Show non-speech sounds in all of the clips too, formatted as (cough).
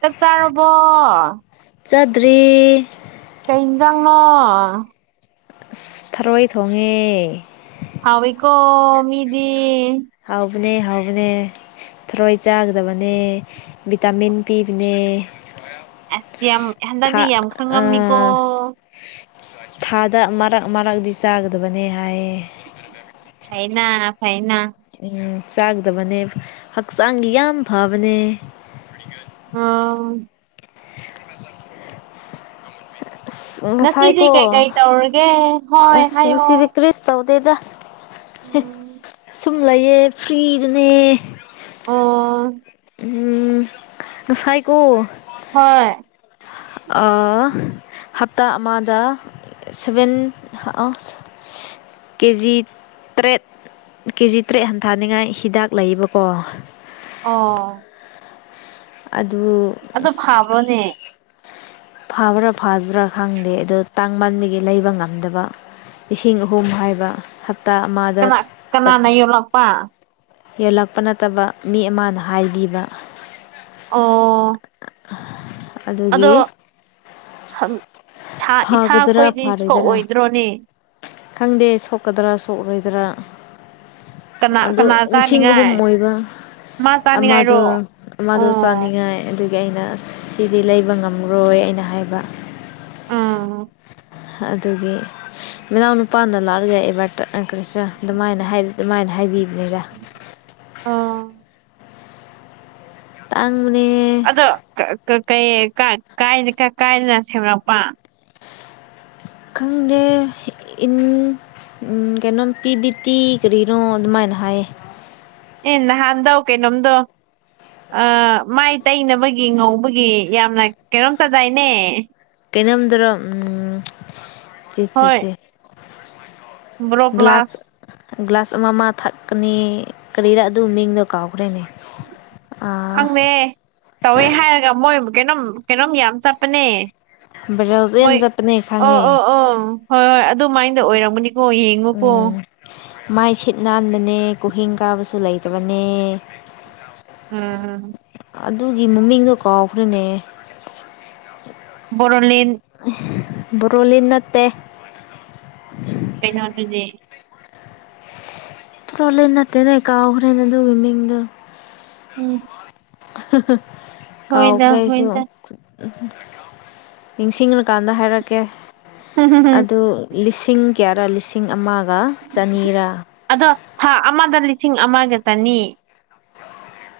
ꯀ ꯆꯥꯔꯔꯕꯣ ꯆꯠꯗꯔꯤ ꯀꯩ ꯌꯦꯟꯁꯥꯡꯅꯣ ꯊꯔꯣꯏ ꯊꯣꯡꯉꯦ ꯍꯕ ꯏꯀꯣ ꯃꯤꯗꯤ ꯍꯥꯎ ꯕꯅꯦ ꯍꯥꯎꯕꯅꯦ ꯊꯔꯣꯏ ꯆꯥꯒꯗꯕꯅꯦ ꯚꯤꯇꯥꯃꯤꯟ ꯄꯤꯕꯅꯦ ꯑꯁ ꯌꯥꯝ ꯍꯟꯗꯛꯇꯤ ꯊꯥ ꯌꯥꯝ ꯈꯪꯉꯝꯃꯤꯀꯣ ꯑꯥ ꯊꯥꯗ ꯃꯔꯛ ꯃꯔꯛꯇꯗꯤ ꯆꯥꯒꯗꯕꯅꯦ ꯍꯥꯏꯌꯦ ꯐꯥꯏꯅꯥ ꯐꯥꯏꯅꯥ ꯎꯝ ꯆꯥꯗꯕꯅꯦ ꯍꯛꯆꯥꯡꯒꯤ ꯌꯥꯝ ꯐꯕꯅꯦ ꯑ ꯑꯁ ꯉꯁꯤꯗꯤ ꯉꯁꯥꯏꯀꯣ ꯀꯩꯀꯩ ꯇꯧꯔꯒꯦ ꯍꯣꯏ ꯑꯁ ꯍꯥꯏꯌꯣ ꯉꯁꯤꯗꯤ ꯀ꯭ꯔꯤꯁ ꯇꯧ ꯗ ꯎꯝ ꯁꯃꯂꯌꯦ ꯄꯤꯔꯅꯦ ꯑꯣ ꯎꯝ ꯉꯁꯥꯏꯀꯣ ꯍꯣꯏ ꯑ ꯍꯞꯇꯥ ꯑꯃꯗ ꯁꯚꯦꯟ ꯀꯦꯖꯤ ꯇꯔꯦꯠ ꯀꯦꯖꯤ ꯇꯔꯦꯠ ꯍꯟꯊꯥꯅꯤꯉꯥꯏ ꯍꯤꯗꯥꯛ ꯂꯩꯌꯦꯕꯀꯣ ꯑ ꯑꯗꯨ ꯑꯗꯨꯣ ꯐꯥꯕ꯭ꯔꯣꯅꯦ ꯐꯕ꯭ꯔꯥ ꯐꯕ꯭ꯔꯥ ꯈꯪꯗꯦ ꯑꯗꯨꯗꯣ ꯇꯥꯡ ꯃꯥꯟꯕꯒꯤ ꯂꯩꯕ ꯉꯝꯗꯕ ꯂꯤꯁꯤꯡ ꯑꯍꯨꯝ ꯍꯥꯏꯕ ꯍꯞꯇꯥ ꯑꯃꯗ ꯀꯅꯥ ꯇꯠ ꯀꯅꯥꯅ ꯌꯣꯜꯂꯛꯄ ꯌꯣꯜꯂꯛꯄ ꯅꯠꯇꯕ ꯃꯤ ꯑꯃꯅ ꯍꯥꯏꯕꯤꯕ ꯑꯣ ꯑꯗꯨꯒꯤ ꯁꯔ ꯐꯒꯗꯔꯥ ꯐꯔꯣꯏꯗꯔꯥ ꯈꯪꯗꯦ ꯁꯣꯛꯀꯗ꯭ꯔꯥ ꯁꯣꯛꯣꯏꯗꯥ ꯑꯗꯨꯗ꯭ꯔꯥ ꯀꯅꯥ ꯑꯗꯣ ꯀꯅꯥ ꯂꯤꯁꯤꯡ ꯑꯍꯨꯝ ꯆꯥꯅꯤꯡꯉꯥꯏ ꯑꯣꯏꯕ ꯃꯥ ꯑꯗ ꯆꯥꯅꯤꯡꯉꯥꯏꯔꯣ ꯑꯃꯗ ꯑꯣ ꯁꯅꯤꯥꯏ ꯑꯗꯨ ꯑꯩꯅ ꯁꯤꯗꯤ ꯂꯩꯕ ꯉꯝꯈꯔꯣꯏ ꯑꯩꯅ ꯍꯥꯏꯕ ꯑꯥ ꯑꯗꯨꯒꯤ ꯃꯅꯥꯎ ꯅꯨꯄꯥꯅ ꯂꯥꯒꯑꯕ ꯀ꯭ꯔꯤꯁꯅ ꯑꯗꯨꯃꯥꯏꯅ ꯑꯗꯨꯃꯥꯏꯅ ꯍꯥꯏꯕꯤꯕꯅꯤꯗ ꯑꯥ ꯇꯥꯡꯕꯅꯦ ꯑꯗꯣ ꯀꯥꯏꯗꯅ ꯁꯦꯝꯂꯛꯄ ꯈꯪꯗꯦ ꯏꯟ ꯎꯝ ꯀꯩꯅꯣꯝ ꯄꯤ ꯕꯤꯇꯤ ꯀꯔꯤꯅꯣ ꯑꯗꯨꯃꯥꯏꯅ ꯍꯥꯏꯌꯦ ꯏ ꯅꯍꯥꯟꯗꯧ ꯀꯦꯩꯅꯣꯝꯗꯣ ꯃꯥꯏ ꯇꯩꯅꯕꯒꯤ ꯉꯧꯕꯒꯤ ꯌꯥꯝꯅ ꯀꯩꯅꯣꯝ ꯆꯗꯥꯏꯅꯦ ꯀꯩꯅꯣꯝꯗꯔꯣ ꯎꯝ ꯆꯦ ꯆꯦ ꯒ꯭ꯂꯥꯁ ꯕ꯭ꯔꯣꯄ꯭ꯂꯥꯁ ꯒ꯭ꯂꯥꯁ ꯑꯃ ꯑꯃ ꯊꯛꯀꯅꯤ ꯀꯔꯤꯔꯥ ꯑꯗꯨ ꯃꯤꯡꯅꯣ ꯀꯥꯎꯈ꯭ꯔꯦꯅꯦ ꯈꯪꯗꯦ ꯇꯧꯋꯦ ꯍꯥꯏꯔꯒ ꯃꯣꯏ ꯀꯩꯅꯣꯝ ꯀꯩꯅꯣꯝ ꯌꯥꯝ ꯆꯠꯄꯅꯦ ꯃꯣꯏ ꯕꯖꯁꯁꯅꯦ ꯑꯣ ꯑꯣ ꯑꯣ ꯍꯣꯏ ꯍꯣꯏ ꯑꯗꯨꯃꯥꯏꯅꯗ ꯑꯣꯏꯔꯝꯒꯅꯤꯀꯣ ꯌꯦꯡꯉꯨꯀꯣ ꯃꯥꯏ ꯁꯤꯠ ꯅꯥꯟꯕꯅꯦ ꯀꯨꯍꯤꯡ ꯀꯥꯕꯁꯨ ꯂꯩꯇꯕꯅꯦ ꯎꯝꯝ ꯑꯗꯨꯒꯤ ꯃꯃꯤꯡꯗꯣ ꯀꯥꯎꯈ꯭ꯔꯅꯦ ꯕꯣꯔꯣꯂꯦꯟ ꯕꯣꯔꯣꯂꯤ ꯅꯠꯇ ꯀꯩꯅꯣ ꯑꯗꯨꯁꯦ ꯄꯣꯂ ꯅꯠꯇꯦꯅꯦ ꯀꯥꯈꯔꯅ ꯑꯗꯨꯒꯤ ꯃꯗ ꯎꯝ (unintelligible) ꯍꯣꯏꯗ ꯍꯣꯏꯗ ꯎꯝ ꯅꯤꯡꯁꯤꯡꯂꯀꯥꯟꯗ ꯍꯥꯏꯔꯛꯀꯦ ꯍꯝ ꯍꯝ ꯍꯝ ꯑꯗꯨ ꯂꯤꯁꯤꯡ ꯀꯌꯥꯔꯥ ꯂꯤꯁꯤꯡ ꯑꯃ ꯑꯗꯣ ꯊꯥ ꯑꯃꯗ ꯂꯤꯁꯤꯡ ꯑꯃꯒ ꯆꯅꯤ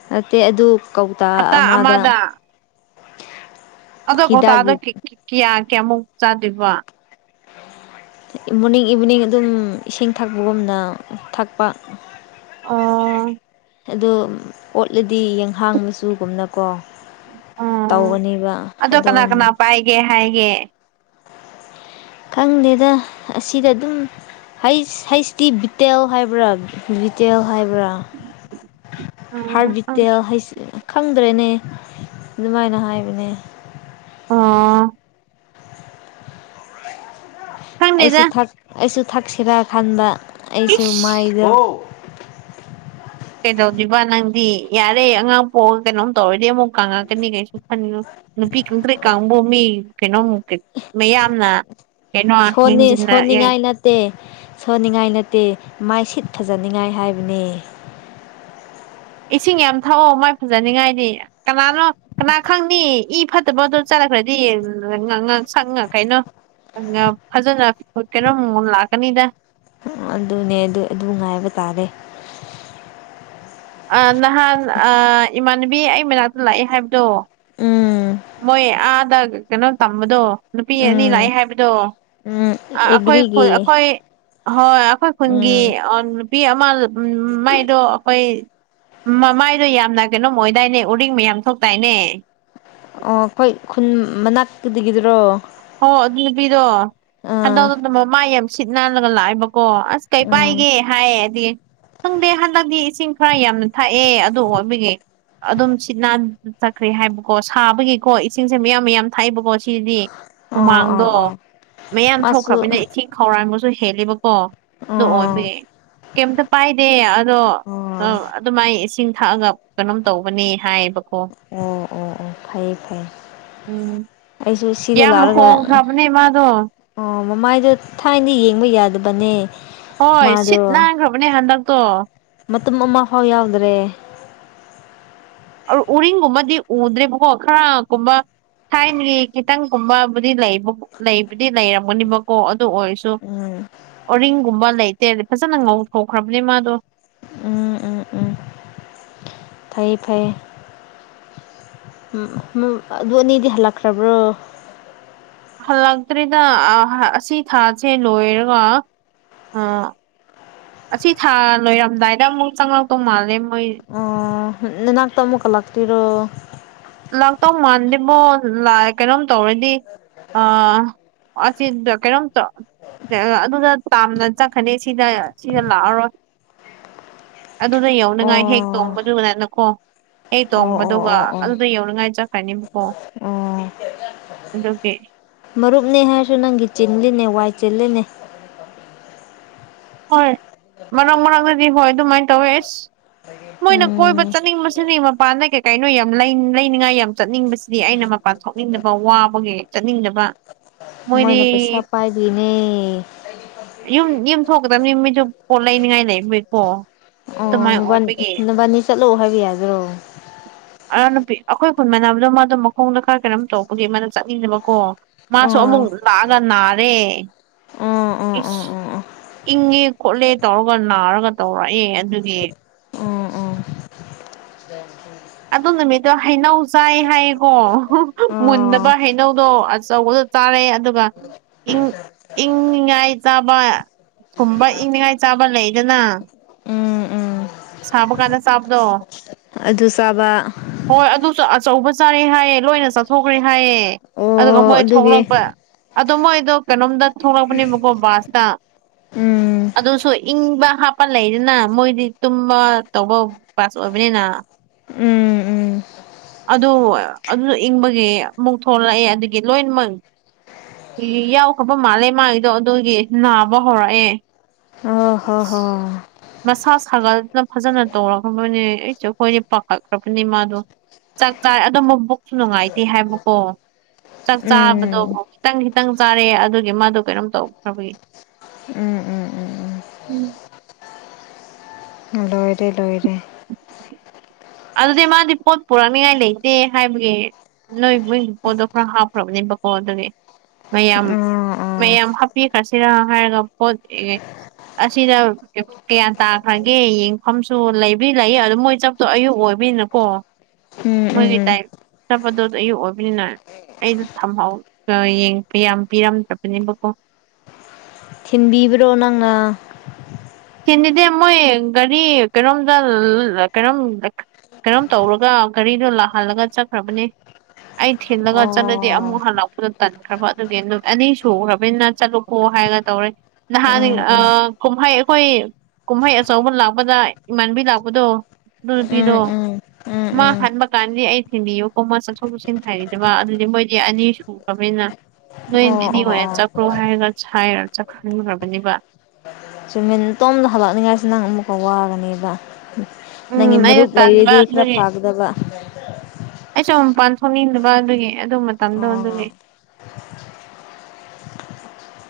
ꯅꯠꯇꯦ ꯑꯗꯨ ꯀꯧꯇꯥ ꯑꯃꯗ ꯑꯗꯣ ꯀ ꯇ ꯑꯗ ꯍꯤꯗꯥꯛꯀꯤ ꯀꯌꯥ ꯀꯌꯥꯃꯨꯛ ꯆꯥꯗꯕ ꯃꯣꯔꯅꯤꯡ ꯏꯚꯤꯅꯤꯡ ꯑꯗꯨꯝ ꯏꯁꯤꯡ ꯊꯛꯄꯒꯨꯝꯅ ꯊꯛꯄ ꯑꯣ ꯑꯗꯣ ꯑꯣꯠꯂꯗꯤ ꯌꯦꯡꯍꯥꯡ ꯃꯆꯨꯒꯨꯝꯅꯀꯣ ꯎꯝ ꯇꯧꯒꯅꯦꯕ ꯑꯗꯣ ꯀꯅꯥ ꯑꯗꯨꯝ ꯀꯅꯥ ꯄꯥꯏꯒꯦ ꯍꯥꯏꯒꯦ ꯈꯪꯗꯦꯗ ꯑꯁꯤꯗ ꯑꯗꯨꯝ ꯍ ꯍꯩꯁꯇꯤ ꯕꯤꯇꯦꯜ ꯍꯥꯏꯕ꯭ꯔꯥ ꯕꯤꯇꯦꯜ ꯍꯥꯏꯕ꯭ꯔꯥ ꯎꯝ ꯍꯥꯔꯕꯤꯇꯦꯜ ꯍꯥꯏꯁ ꯈꯪ ꯈꯠꯇ꯭ꯔꯅꯦ ꯑꯗꯨꯃꯥꯏꯅ ꯍꯥꯏꯕꯅꯦ ꯑꯥ ꯈꯪꯗꯦꯗ ꯑꯩꯁꯨ ꯑꯩꯁꯨ ꯊꯛꯁꯤꯔꯥꯀꯥꯟꯗ ꯑꯩꯁꯨ ꯏꯁ ꯃꯥꯏꯖ ꯀꯩꯗꯧꯗꯣꯏꯕ ꯅꯪꯗꯤ ꯌꯥꯔꯦ ꯑꯉꯥꯡ ꯄꯣꯛꯑꯒ ꯀꯩꯅꯣꯝ ꯇꯧꯔꯗꯤ ꯑꯃꯨꯛ ꯀꯪꯉꯛꯀꯅꯤ ꯀꯩꯁꯨ ꯈꯟꯉꯨ ꯅꯨꯄꯤ ꯈꯇꯔꯤ ꯀꯥꯡꯕꯨ ꯃꯤ ꯀꯩꯅꯣꯝ ꯃꯌꯥꯝꯅ ꯀꯩꯅꯣ ꯍꯦꯟꯖꯤꯟꯅ ꯁꯣꯟꯅꯤꯡꯉꯥꯏ ꯅꯠꯇꯦ ꯁꯣꯟꯅꯤꯡꯉꯥꯏ ꯅꯠꯇꯦ ꯃꯥꯏꯁꯤꯠ ꯐꯖꯅꯤꯡꯉꯥꯏ ꯍꯥꯏꯕꯅꯤ ꯏꯁꯤꯡ ꯌꯥꯝ ꯊꯛꯑꯣ ꯃꯥꯏ ꯐꯖꯅꯤꯡꯉꯥꯏꯗꯤ ꯀꯅꯥꯅꯣ ꯀꯅꯥ ꯈꯪꯅꯤ ꯏ ꯐꯠꯇꯕꯗ ꯆꯠ ꯆꯅꯈ꯭ꯔꯗꯤ ꯁꯪꯉ ꯀꯩꯅꯣ ꯐꯖꯅ ꯀꯩꯅꯣꯝ ꯃꯑꯣꯡ ꯂꯥꯛꯀꯅꯤꯗ ꯑꯗꯨꯅꯦ ꯑꯗꯨ ꯉꯥꯏꯕ ꯇꯥꯔꯦ ꯅꯍꯥꯟ ꯏꯃꯥꯟꯅꯕꯤ ꯑꯩ ꯃꯅꯥꯛꯇ ꯂꯥꯛꯑꯦ ꯍꯥꯏꯕꯗꯣ ꯎꯝ ꯃꯣꯏ ꯑꯥꯗ ꯀꯩꯅꯣ ꯇꯝꯕꯗꯣ ꯅꯨꯄꯤ ꯑꯅꯤ ꯂꯥꯛꯑꯦ ꯎꯝ ꯍꯥꯏꯕꯗꯣ ꯎꯝ ꯑꯩꯈꯣꯏ ꯑꯦꯒ꯭ꯔꯤꯒꯤ ꯑꯩꯈꯣꯏ ꯍꯣꯏ ꯑꯩꯈꯣꯏ ꯈꯨꯟꯒꯤ ꯎꯝ ꯅꯨ ꯄꯄꯤ ꯑꯃ ꯃꯥꯏꯗꯣ ꯑꯩꯈꯣꯏ ꯃꯃꯥꯏꯗꯣ ꯌꯥꯝꯅ ꯀꯩꯅꯣꯝ ꯑꯣꯏꯗꯥꯏꯅꯦ ꯎꯔꯤꯡ ꯃ ꯌꯥꯝ ꯊꯣꯛꯇꯏꯅꯦ ꯑꯣ ꯑꯩꯈꯣꯏ ꯈꯨꯟ ꯃꯅꯥꯛꯛꯇꯗꯒꯤꯗꯨꯔꯣ ꯑꯣ ꯑꯗꯨ ꯅꯨꯄꯤꯗꯣ ꯑꯥ ꯍꯟꯗꯧꯗ ꯃꯃꯥꯏ ꯌꯥꯝ ꯁꯤꯠ ꯅꯥꯜꯂꯒ ꯂꯥꯛꯑꯦꯕ ꯀꯣ ꯑꯁ ꯀꯩ ꯎꯝ ꯄꯥꯏꯒꯦ ꯍꯥꯏꯌꯦꯗꯤ ꯈꯪꯗꯦ ꯍꯟꯗꯛꯗꯤ ꯏꯁꯤꯡ ꯈꯔ ꯌꯥꯝꯅ ꯊꯥꯛꯑꯦ ꯑꯗꯨꯣ ꯑꯣꯏꯕꯒꯤ ꯑꯗꯨꯝ ꯁꯤꯠ ꯅꯥꯟ ꯆꯠꯈ꯭ꯔꯦ ꯍꯥꯏꯕꯀꯣ ꯁꯥꯕꯒꯤꯀꯣ ꯏꯁꯤꯡꯁꯦ ꯃꯌꯥꯝ ꯃꯌꯥꯝ ꯊꯥꯛꯏꯕꯀꯣ ꯁꯤꯗꯤ ꯑꯣ ꯑꯣ ꯑꯣ ꯍꯨꯃꯥꯡꯗꯣ ꯃꯌꯥꯝ ꯃꯥꯁꯨ ꯊꯣꯛꯧꯈ꯭ꯔꯕꯅꯤꯅ ꯏꯁꯤꯡ ꯈꯧꯔꯥꯡꯕꯁꯨ ꯍꯦꯜꯂꯤꯕ ꯑꯣ ꯑꯣ ꯑꯗꯨꯣ ꯑꯣꯏꯕ ꯀꯩꯝꯇ ꯄꯥꯏꯗꯦ ꯑꯗꯣ ꯑꯣ ꯑꯣ ꯑꯗꯨꯃꯥꯏꯅ ꯏꯁꯤꯡ ꯊꯛꯑꯒ ꯀꯩꯅꯣꯝ ꯇꯧꯕꯅꯤ ꯍꯥꯏ ꯑꯣ ꯑꯣ ꯑꯣ ꯐꯩꯌꯦ ꯐꯩꯌꯦ ꯎꯝ ꯑꯩ ꯁꯤꯗ ꯌꯥꯝ ꯂꯔꯒ ꯍꯣꯡꯈ꯭ꯔꯕꯅꯦ ꯃꯥꯗꯣ ꯑ ꯃꯃꯥꯏꯗꯣ ꯊꯥꯏꯅ ꯌꯦꯡꯕ ꯌꯥꯗꯕꯅꯦ ꯍꯣꯏ ꯁꯤꯠ ꯃꯥꯗꯣ ꯅꯥꯈ꯭ꯔꯕꯅꯦ ꯍꯟꯗꯛꯇꯣ ꯑꯗꯨꯝ ꯑꯃ ꯐꯥꯎ ꯌꯥꯎꯗ꯭ꯔꯦ ꯎꯔꯤꯡꯒꯨꯝꯕꯗꯤ ꯎꯗ꯭ꯔꯦꯕꯀꯣ ꯈꯔ ꯀꯨꯝꯕ ꯊꯥꯏꯅꯒꯤ ꯈꯤꯇꯪꯒꯨꯝꯕꯕꯨꯗꯤ ꯂꯩ ꯂꯩꯕꯨꯗꯤ ꯂꯩꯔꯝꯒꯅꯤꯕꯀꯣ ꯑꯣꯏꯔꯁꯨ ꯎꯝ ꯑꯣꯔꯤꯡ ꯨꯝꯕ ꯂꯩꯇꯦ ꯐꯖꯅ ꯉꯧꯊꯣꯛꯈ꯭ꯔꯕꯅꯦ ꯃꯥꯗꯣ ꯎꯝ ꯎꯝ ꯐꯩꯌꯦ ꯐꯩꯌꯦ ꯎꯝ ꯑꯗꯨ ꯑꯅꯤꯗꯤ ꯍꯜꯂꯛꯈ꯭ꯔꯕ꯭ꯔꯣ ꯍꯜꯂꯛꯇ꯭ꯔꯦꯗ ꯑꯁꯤ ꯊꯥꯁꯦ ꯂꯣꯏꯔꯒ ꯑꯣ ꯑꯁꯤ ꯊꯥ ꯂꯣꯏꯔꯝꯗꯥꯏꯗ ꯑꯃꯨꯛ ꯆꯪꯂꯛꯇꯧ ꯃꯥꯜꯂꯦ ꯃꯣꯏ ꯑꯣ ꯅꯅꯥꯛꯇ ꯑꯃꯨꯛꯀ ꯂꯥꯛꯇꯔꯣ ꯂꯥꯛꯇꯧ ꯃꯥꯟꯗꯦꯕꯣ ꯀꯩꯅꯣꯝ ꯇꯧꯔꯗꯤ ꯑ ꯑꯆꯤꯟꯗ ꯀꯔꯣꯝ ꯆ ꯑꯗꯨꯗ ꯇꯥꯝꯅ ꯆꯠꯈꯅꯤ ꯁꯤꯗ ꯁꯤꯗ ꯂꯥꯛꯑꯔꯣꯏ (inaudible) ꯑꯗꯨꯗ ꯑꯣ ꯌꯧꯅꯤꯡꯉꯥꯏ ꯍꯦꯛ ꯇꯣꯡꯕꯗꯨꯒꯅꯅꯀꯣ ꯍꯦꯛ ꯑꯣ ꯑꯣ ꯇꯣꯡꯕꯗꯨꯒ ꯑꯣ ꯑꯣ ꯑꯗꯨꯜꯗ ꯌꯧꯅꯤꯡꯉꯥꯏ ꯆꯠꯀ꯭ꯔꯅꯦꯕꯀꯣ ꯑꯣ ꯑꯗꯨꯒꯤ ꯃꯔꯨꯞꯅꯤ ꯍꯥꯏꯔꯁꯨ ꯅꯪꯒꯤ ꯆꯤꯜꯂꯤꯅꯦ ꯋꯥꯏ ꯆꯤꯜꯂꯤꯅꯦ ꯍꯣꯏ ꯃꯔꯥꯡ ꯃꯔꯥꯡꯗꯗꯤ ꯍꯣꯏ ꯑꯗꯨꯃꯥꯏꯅ ꯇꯧꯋꯦ ꯑꯦꯁ ꯃꯣꯏꯅ ꯀꯣꯏꯕ ꯎꯝ ꯆꯠꯅꯤꯡꯕꯁꯤꯅꯤ ꯃꯄꯥꯟꯗ ꯀꯩ ꯀꯩꯅꯣ ꯌꯥꯝ ꯂꯩꯅꯤꯡꯉꯥꯏ ꯌꯥꯝ ꯆꯠꯅꯤꯡꯕꯁꯤꯗꯤ ꯑꯩꯅ ꯃꯄꯥꯟ ꯄꯥꯟꯊꯣꯛꯅꯤꯡꯗꯕ ꯋꯥꯕꯒꯤ ꯆꯠꯅꯤꯡꯗꯕ ꯃꯣꯏꯗꯤ ꯃꯣꯏꯅ ꯄꯩꯁꯥ ꯄꯥꯏꯕꯤꯅꯦ ꯌꯨꯝ ꯌꯨꯝ ꯊꯣꯛꯀꯗꯕꯅꯤ ꯃꯤꯁꯨ ꯄꯣꯠ ꯂꯩꯅꯤꯉꯥꯏ ꯂꯩꯕꯀꯣ ꯑꯣ ꯃꯣꯕꯥꯏ ꯃꯕꯥꯅꯤ ꯆꯠꯂꯣꯑꯣ ꯍꯥꯏꯕ ꯌꯥꯗ꯭ꯔꯣ ꯑꯔ ꯅꯨꯨꯄꯤ ꯑꯩꯈꯣꯏ ꯈꯨꯟ ꯃꯥꯟꯅꯕꯗꯣ ꯃꯥꯗꯣ ꯃꯈꯣꯡꯗ ꯈꯔ ꯀꯩꯅꯣꯝ ꯇꯧꯕꯒꯤ ꯃꯥꯅ ꯆꯠꯂꯤꯅꯦꯕꯀꯣ ꯃꯥꯁꯨ ꯑꯣ ꯑꯃꯨꯛ ꯂꯥꯛꯒ ꯅꯥꯔꯦ ꯎꯝ ꯏꯁꯁ ꯎꯝ ꯏꯪꯉꯦ ꯈꯣꯠꯂꯦ ꯇꯧꯔꯒ ꯅꯥꯔꯒ ꯇꯧꯔꯛꯑꯦ ꯑꯗꯨꯒꯤ ꯑꯗꯨ ꯅꯨꯃꯤꯠꯇꯣ ꯍꯩꯅꯧ ꯆꯥꯏ ꯍꯥꯏꯌꯦꯀꯣ ꯃꯨꯟꯗꯕ ꯍꯩꯅꯧꯗꯣ ꯑꯆꯧꯕꯗ ꯇꯥꯔꯦ ꯑꯗꯨꯒ ꯏꯪ ꯏꯪꯉꯥꯏ ꯇꯥꯕ ꯨꯝꯕ ꯏꯪꯅꯤꯉꯥꯏ ꯆꯥꯕ ꯂꯩꯗꯅ ꯁꯥꯕ ꯀꯥꯟꯗ ꯆꯕꯗꯣ ꯑꯗꯨ ꯆꯥꯕ ꯑꯗꯨꯁꯨ ꯑꯆꯧꯕ ꯆꯥꯔꯦ ꯍꯥꯏꯌꯦ ꯂꯣꯏꯅ ꯆꯠꯊꯣꯛꯈ꯭ꯔꯦ ꯍꯥꯏꯌꯦ ꯑꯗꯨꯒ ꯑꯣ ꯃꯣꯏ ꯑꯗꯨꯒꯤ ꯊꯣꯛꯂꯛꯄ ꯑꯗꯣ ꯃꯣꯏꯗꯣ ꯀꯩꯅꯣꯝꯗ ꯊꯣꯛꯂꯛꯄꯅꯦꯕꯀꯣ ꯕꯥꯁꯇ ꯎꯝ ꯑꯗꯨꯁꯨ ꯏꯪꯕ ꯍꯥꯞꯄ ꯂꯩꯗꯅ ꯃꯣꯏꯗꯤ ꯇꯨꯝꯕ ꯇꯧꯕ ꯄꯥꯁ ꯑꯣꯏꯕꯅꯤꯅ ꯎꯝ ꯎꯝ ꯑꯗꯨ ꯑꯗꯨꯁꯨ ꯏꯪꯕꯒꯤ ꯑꯃꯨꯛ ꯊꯣꯛꯂꯛꯑꯦ ꯑꯗꯨꯗꯒꯤ ꯂꯣꯏꯅꯃꯛ ꯌꯥꯎꯈ꯭ꯔꯕ ꯃꯥꯜꯂꯦ ꯃꯥꯒꯤꯗꯣ ꯑꯗꯨꯒꯤ ꯅꯥꯕ ꯍꯧꯔꯛꯑꯦ ꯑ ꯍꯣ ꯏꯁ ꯍꯣ ꯃꯁꯥ ꯁꯥꯒꯠꯅ ꯐꯖꯅ ꯇꯧꯔꯛꯈ꯭ꯔꯕꯅꯦ ꯑꯁ ꯑꯩꯈꯣꯏꯗꯤ ꯄꯥꯈꯠꯈ꯭ꯔꯕꯅꯤ ꯃꯥꯗꯣ ꯆꯥꯛꯆꯏ ꯑꯗꯨꯝ ꯃꯕꯨꯛꯁꯨ ꯅꯨꯡꯉꯥꯏꯇꯦ ꯍꯥꯏꯕꯀꯣ ꯆꯥꯛ ꯆꯥꯕꯗꯣ ꯎꯝ ꯈꯤꯇꯪ ꯈꯤꯇꯪ ꯆꯥꯔꯦ ꯑꯗꯨꯒꯤ ꯃꯥꯗꯣ ꯀꯩꯅꯣꯝ ꯇꯧꯈ꯭ꯔꯕꯒꯤ ꯎꯝ ꯎꯝ ꯎꯝ ꯎꯝ ꯎꯝ ꯂꯣꯏꯔꯦ ꯂꯣꯏꯔꯦ ꯑꯗꯨꯗꯤ ꯃꯥꯗꯤ ꯄꯣꯠ ꯄꯨꯔꯛꯅꯤꯉꯥꯏ ꯂꯩꯇꯦ ꯍꯥꯏꯕꯒꯤ ꯅꯣꯏ ꯃꯣꯏꯒꯤ ꯄꯣꯠꯇꯣ ꯈꯔ ꯍꯥꯞꯈ꯭ꯔꯕꯅꯦꯕꯀꯣ ꯑꯗꯨꯒꯤ ꯃꯌꯥꯝ ꯑꯥ ꯑꯥ ꯃꯌꯥꯝ ꯍꯥꯞꯄꯤ ꯈ꯭ꯔꯁꯤꯔ ꯍꯥꯏꯔꯒ ꯄꯣꯠ ꯑꯁꯤꯗ ꯀꯌꯥ ꯇꯥꯈ꯭ꯔꯒꯦ ꯌꯦꯡꯐꯝꯁꯨ ꯂꯩꯕꯔꯤ ꯂꯩꯌꯦ ꯑꯗꯨ ꯃꯣꯏ ꯆꯠꯇꯣ ꯑꯌꯨꯛ ꯑꯣꯏꯕꯅꯤꯅꯀꯣ ꯎꯝ ꯎꯝ ꯃꯣꯏꯒꯤ ꯎꯝ ꯇꯥꯏ ꯆꯠꯄꯗꯨꯗ ꯑꯌꯨꯛ ꯑꯣꯏꯕꯅꯤꯅ ꯑꯩꯅ ꯊꯝꯍꯥꯎ ꯌꯦꯡ ꯌꯥꯝ ꯄꯤꯔꯝꯗ꯭ꯔꯕꯅꯦꯕꯀꯣ ꯊꯤꯟꯕꯤꯕ꯭ꯔꯣ ꯅꯪꯅ ꯁꯤꯗꯗꯤ ꯃꯣꯏ ꯒꯥꯔꯤ ꯀꯩꯅꯣꯝꯗ ꯂꯥ ꯀꯩꯅꯣꯝ ꯀꯩꯅꯣꯝ ꯇꯧꯔꯒ ꯒꯥꯔꯤꯗꯣ ꯂꯥꯛꯍꯜꯂꯒ ꯆꯠꯈ꯭ꯔꯕꯅꯦ ꯑꯩ ꯊꯤꯂꯒ ꯆꯠꯂꯗꯤ ꯑꯣ ꯑꯃꯨꯛ ꯍꯥꯟ ꯂꯥꯛꯄꯗꯣ ꯇꯟꯈ꯭ꯔꯕ ꯑꯗꯨꯒꯤ ꯅꯨꯠ ꯑꯅꯤ ꯁꯨꯈꯔꯕꯅꯤꯅ ꯆꯠꯂꯣꯀꯣ ꯍꯥꯏꯔ ꯇꯧꯔꯦ ꯅꯍꯥꯟ ꯎꯝ ꯎꯝ ꯀꯨꯝꯍꯩ ꯑꯩꯈꯣꯏ ꯀꯨꯝꯍꯩ ꯑꯆꯧꯕ ꯂꯥꯛꯄꯗ ꯏꯃꯥꯟꯕꯤ ꯂꯥꯛꯄꯗꯣ ꯑꯗꯨꯄꯤꯔꯣ ꯎꯝ ꯎꯝ ꯎꯝ ꯃꯥ ꯎꯝ ꯍꯟꯥꯟꯕ ꯀꯥꯟꯗꯤ ꯑꯩ ꯊꯦꯡꯕꯤꯌꯨꯀꯣ ꯃꯥ ꯆꯠꯊꯣꯛ ꯆꯠꯁꯤꯟ ꯍꯩꯇꯕꯕ ꯑꯗꯨꯗꯤ ꯃꯣꯏꯗꯤ ꯑꯅꯤ ꯁꯨꯈ꯭ꯔꯕꯅꯤꯅ ꯑꯣ ꯅꯣꯏꯗꯤ ꯑꯣ ꯍꯣꯏꯅ ꯑꯣ ꯆꯠꯈ꯭ꯔꯣ ꯍꯥꯏꯔꯒ ꯁꯥꯏꯔ ꯆꯠꯈꯟꯈ꯭ꯔꯕꯅꯦꯕ ꯆꯨꯃꯤꯟꯇꯣꯝꯗ ꯍꯥꯂꯛꯅꯤꯡꯉꯥꯏꯁꯤ ꯅꯪ ꯑꯃꯨꯛꯀ ꯋꯥꯒꯅꯦꯕ ꯅꯪꯒꯤ ꯎꯝ ꯑꯩꯅ ꯃꯔꯨꯞ ꯇꯟꯕ ꯂꯩꯔꯗꯤ ꯈꯔ ꯑꯗꯨꯒꯤ ꯐꯥꯒꯗꯕ ꯑꯩꯁꯨ ꯃꯄꯥꯟ ꯊꯣꯛꯃꯤꯟꯅꯕ ꯑꯗꯨꯒꯤ ꯑꯗꯨ ꯃꯇꯝꯗꯣ ꯑꯣ ꯑꯗꯨꯒꯤ (unintelligible)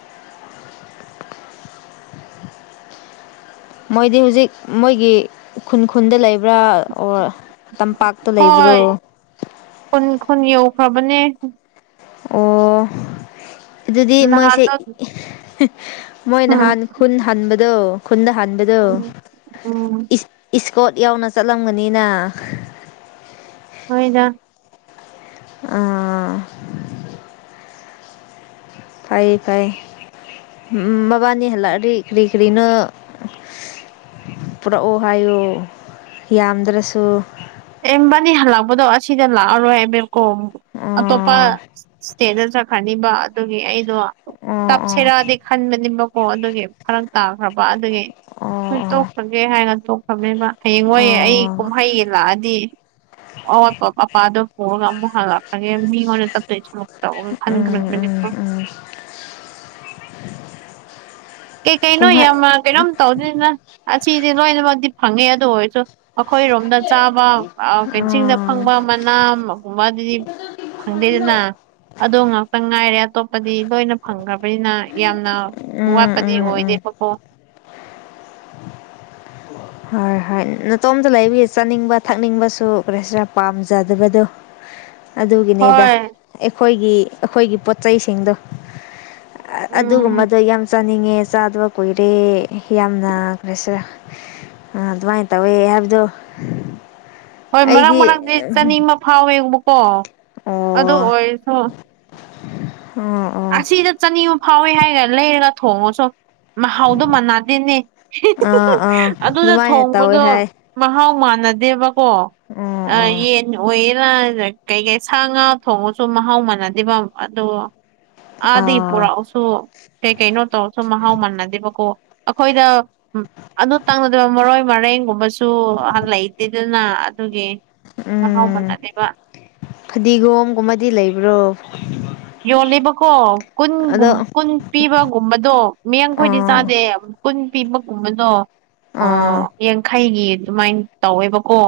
ꯃꯣꯏꯗꯤ ꯍꯧꯖꯤꯛ ꯃꯣꯏꯒꯤ ꯈꯨꯟ ꯈꯨꯟꯗ ꯂꯩꯕ꯭ꯔꯥ ꯑꯣꯔ ꯇꯝꯄꯥꯛꯇ ꯍꯣꯏ ꯂꯩꯕ꯭ꯔꯣ ꯈꯨꯟ ꯈꯨꯟ ꯌꯧꯈ꯭ꯔꯕꯅꯦ ꯑꯣ ꯑꯗꯨꯗꯤ ꯃꯣꯏꯁꯦ ꯅꯍꯥꯟꯗꯣ ꯃꯣꯏ ꯎꯝ ꯅꯍꯥꯟ ꯈꯨꯟ ꯍꯟꯕꯗꯣ ꯈꯄ ꯍꯟꯕꯗꯣ ꯎꯝ ꯏꯁꯀꯣꯔꯠ ꯌꯥꯎꯅ ꯆꯠꯂꯝꯒꯅꯤꯅ ꯍꯣꯏꯗ ꯑꯥ ꯐꯩ ꯐꯩ ꯃꯕꯥꯅꯤ ꯍꯜꯂꯛꯑꯗꯤ ꯀꯔꯤ ꯀꯔꯤꯅꯣ ꯄꯨꯔꯛꯑꯣ ꯍꯥꯏꯌꯣ ꯌꯥꯝꯗ꯭ꯔꯁꯨ ꯃꯕꯥꯅꯤ ꯍꯜꯂꯛꯄꯗꯣ ꯑꯁꯤꯗ ꯂꯥꯛꯑꯔꯣꯏ ꯍꯥꯏꯕꯀꯣ ꯑꯇꯣꯞꯄ ꯑꯣ ꯏꯁꯇꯦꯠꯇ ꯆꯠꯈ꯭ꯔꯅꯤꯕ ꯑꯗꯨꯒꯤ ꯑꯩꯗꯣ ꯑꯣ ꯑꯣ ꯇꯞꯁꯤꯔꯗꯤ ꯈꯟꯕꯅꯤꯕꯀꯣ ꯑꯗꯨꯒꯤ ꯐꯔꯛ ꯇꯥꯈ꯭ꯔꯕ ꯑꯗꯨꯒꯤ ꯑꯣ ꯍꯣꯏ ꯑꯣ ꯇꯣꯛꯈꯒꯦ ꯍꯥꯏꯅ ꯇꯣꯛꯈꯅꯦꯕ ꯍꯌꯦꯡ ꯍꯣꯏ ꯑꯩ ꯑꯣ ꯀꯨꯝꯍꯩꯒꯤ ꯂꯥꯛꯑꯗꯤ ꯑꯋꯥꯠꯄ ꯑꯄꯥꯗꯣ ꯄꯨꯔꯒ ꯑꯃꯨꯛ ꯍꯜꯂꯛꯄꯒꯦ ꯃꯤꯉꯣꯟꯗ ꯇꯞꯇꯩ ꯁꯔꯨꯛ ꯇꯧꯔꯒ ꯎꯝ ꯎꯝ ꯈꯟꯈ꯭ꯔꯕꯅꯦꯀꯣ (inaudible) (inaudible) ꯀꯩ ꯀꯩꯩꯅꯣ ꯀꯨꯝꯍꯩ ꯌꯥꯝ ꯀꯩꯅꯣꯝ ꯇꯧꯗꯅꯤꯅ ꯑꯁꯤꯗꯤ ꯂꯣꯏꯅꯃꯛꯇꯤ ꯐꯪꯉꯦ ꯑꯗꯨ ꯑꯣꯏꯔꯁꯨ ꯑꯩꯈꯣꯏꯔꯣꯝꯗ ꯆꯥꯕ ꯆꯤꯡꯗ ꯎꯝ ꯐꯪꯕ ꯃꯅꯥꯒꯨꯝꯕ ꯑꯗꯨꯗꯤ ꯐꯪꯗꯦꯗꯅ ꯑꯗꯣ ꯉꯥꯛꯇ ꯉꯥꯏꯔꯦ ꯑꯇꯣꯞꯄꯗꯤ ꯂꯣꯏꯅ ꯐꯪꯈ꯭ꯔꯕꯅꯤꯅ ꯌꯥꯝꯅ ꯋꯥꯠꯄ ꯎꯝ ꯀꯗꯤ ꯎꯝ ꯎꯝ ꯑꯣꯏꯗꯦꯕꯀ ꯍꯣꯏ ꯍꯣꯏ ꯅꯇꯣꯝꯇ ꯂꯩꯕꯒꯤ ꯆꯥꯅꯤꯡꯕ ꯊꯛꯅꯤꯡꯕꯁꯨ ꯀꯔꯤ ꯍꯥꯏꯁꯤꯔ ꯄꯥꯝꯖꯗꯕꯗꯣ ꯑꯗꯨꯒꯤꯅꯤꯗ ꯍꯣꯏ ꯑꯩꯈꯣꯏꯒꯤ ꯑꯩꯈꯣꯏꯒꯤ ꯄꯣꯠꯁꯤꯡꯗꯣ ꯎꯝ ꯑꯗꯨꯒꯨꯝꯕꯗꯣ ꯌꯥꯝ ꯆꯥꯅꯤꯡꯉꯦ ꯆꯥꯗꯕ ꯀꯨꯏꯔꯦ ꯌꯥꯝꯅ ꯀꯁꯤꯔ ꯑꯗꯨꯃꯥꯏꯅ ꯇꯧꯋꯦ ꯍꯥꯏꯕꯗꯣ ꯍꯣꯏ ꯃꯔꯛ ꯑꯩꯗꯤ ꯃꯔꯪꯗꯤ ꯆꯅꯤ ꯑꯃ ꯐꯥꯎꯋꯦꯡꯕꯀꯣ ꯑꯗꯨ ꯑꯣ ꯑꯣꯏꯔꯁꯨ ꯑꯣ ꯑꯣ ꯑꯁꯤꯗ ꯆꯅꯤꯃ ꯐꯥꯎꯋꯦ ꯍꯥꯏꯒꯔ ꯂꯩꯔꯒ ꯊꯣꯡꯉꯁꯨ ꯃꯍꯥꯎꯗꯣ ꯃꯅꯥꯗꯦꯅꯦ ꯑꯥ ꯑꯥ ꯑꯗꯨꯗ ꯑꯗꯨꯃꯥꯏꯅ ꯇꯧꯋꯦ ꯊꯣꯡꯕꯗꯣ ꯍꯥꯏ ꯃꯍꯥꯎ ꯃꯥꯟꯅꯗꯦꯕꯀꯣ ꯑꯣ ꯑꯣ ꯌꯦꯟ ꯑꯣꯏꯌꯦꯔ ꯀꯩꯀꯩ ꯁꯥ ꯉꯥ ꯊꯣꯡꯉꯁꯨ ꯃꯍꯥꯎ ꯃꯥꯟꯅꯗꯦꯕ ꯑꯗꯨ (inaudible) ꯑꯗ ꯏ ꯑꯥ ꯄꯨ꯭ꯔꯥꯎꯁꯨꯣ ꯀꯩ ꯀꯩꯅꯣ ꯇꯧꯔꯁꯨ ꯃꯍꯥꯎ ꯃꯥꯟꯅꯗꯦꯕꯀꯣ ꯑꯩꯈꯣꯏꯗ ꯑꯗꯨ ꯇꯪꯅꯗꯕ ꯃꯔꯣꯏ ꯃꯔꯩ ꯍꯌꯦꯡꯒꯨꯝꯕꯁꯨ ꯂꯩꯇꯦꯗꯅ ꯑꯗꯨꯒꯤ ꯃꯍꯥꯎ ꯎꯝ ꯃꯟꯅꯗꯦꯕ ꯐꯗꯤꯒꯣꯝꯒꯨꯝꯕꯗꯤ ꯂꯩꯕ꯭ꯔꯣ ꯌꯣꯜꯂꯤꯦꯕꯀꯣ ꯀꯨꯟꯒꯨꯝ ꯑꯗꯣ ꯀꯨꯟ ꯄꯤꯕ ꯀꯨꯝꯕꯗꯣ ꯃꯤꯌꯦꯡꯈꯣꯏꯗꯤ ꯑꯥ ꯆꯥꯗꯦ ꯀꯨꯟ ꯄꯤꯕꯒꯨꯝꯕꯗꯣ ꯑꯣ ꯑꯥ ꯌꯥꯡꯈꯩꯒꯤ ꯑꯗꯨꯃꯥꯏꯅ ꯇꯧꯋꯦꯕꯀꯣ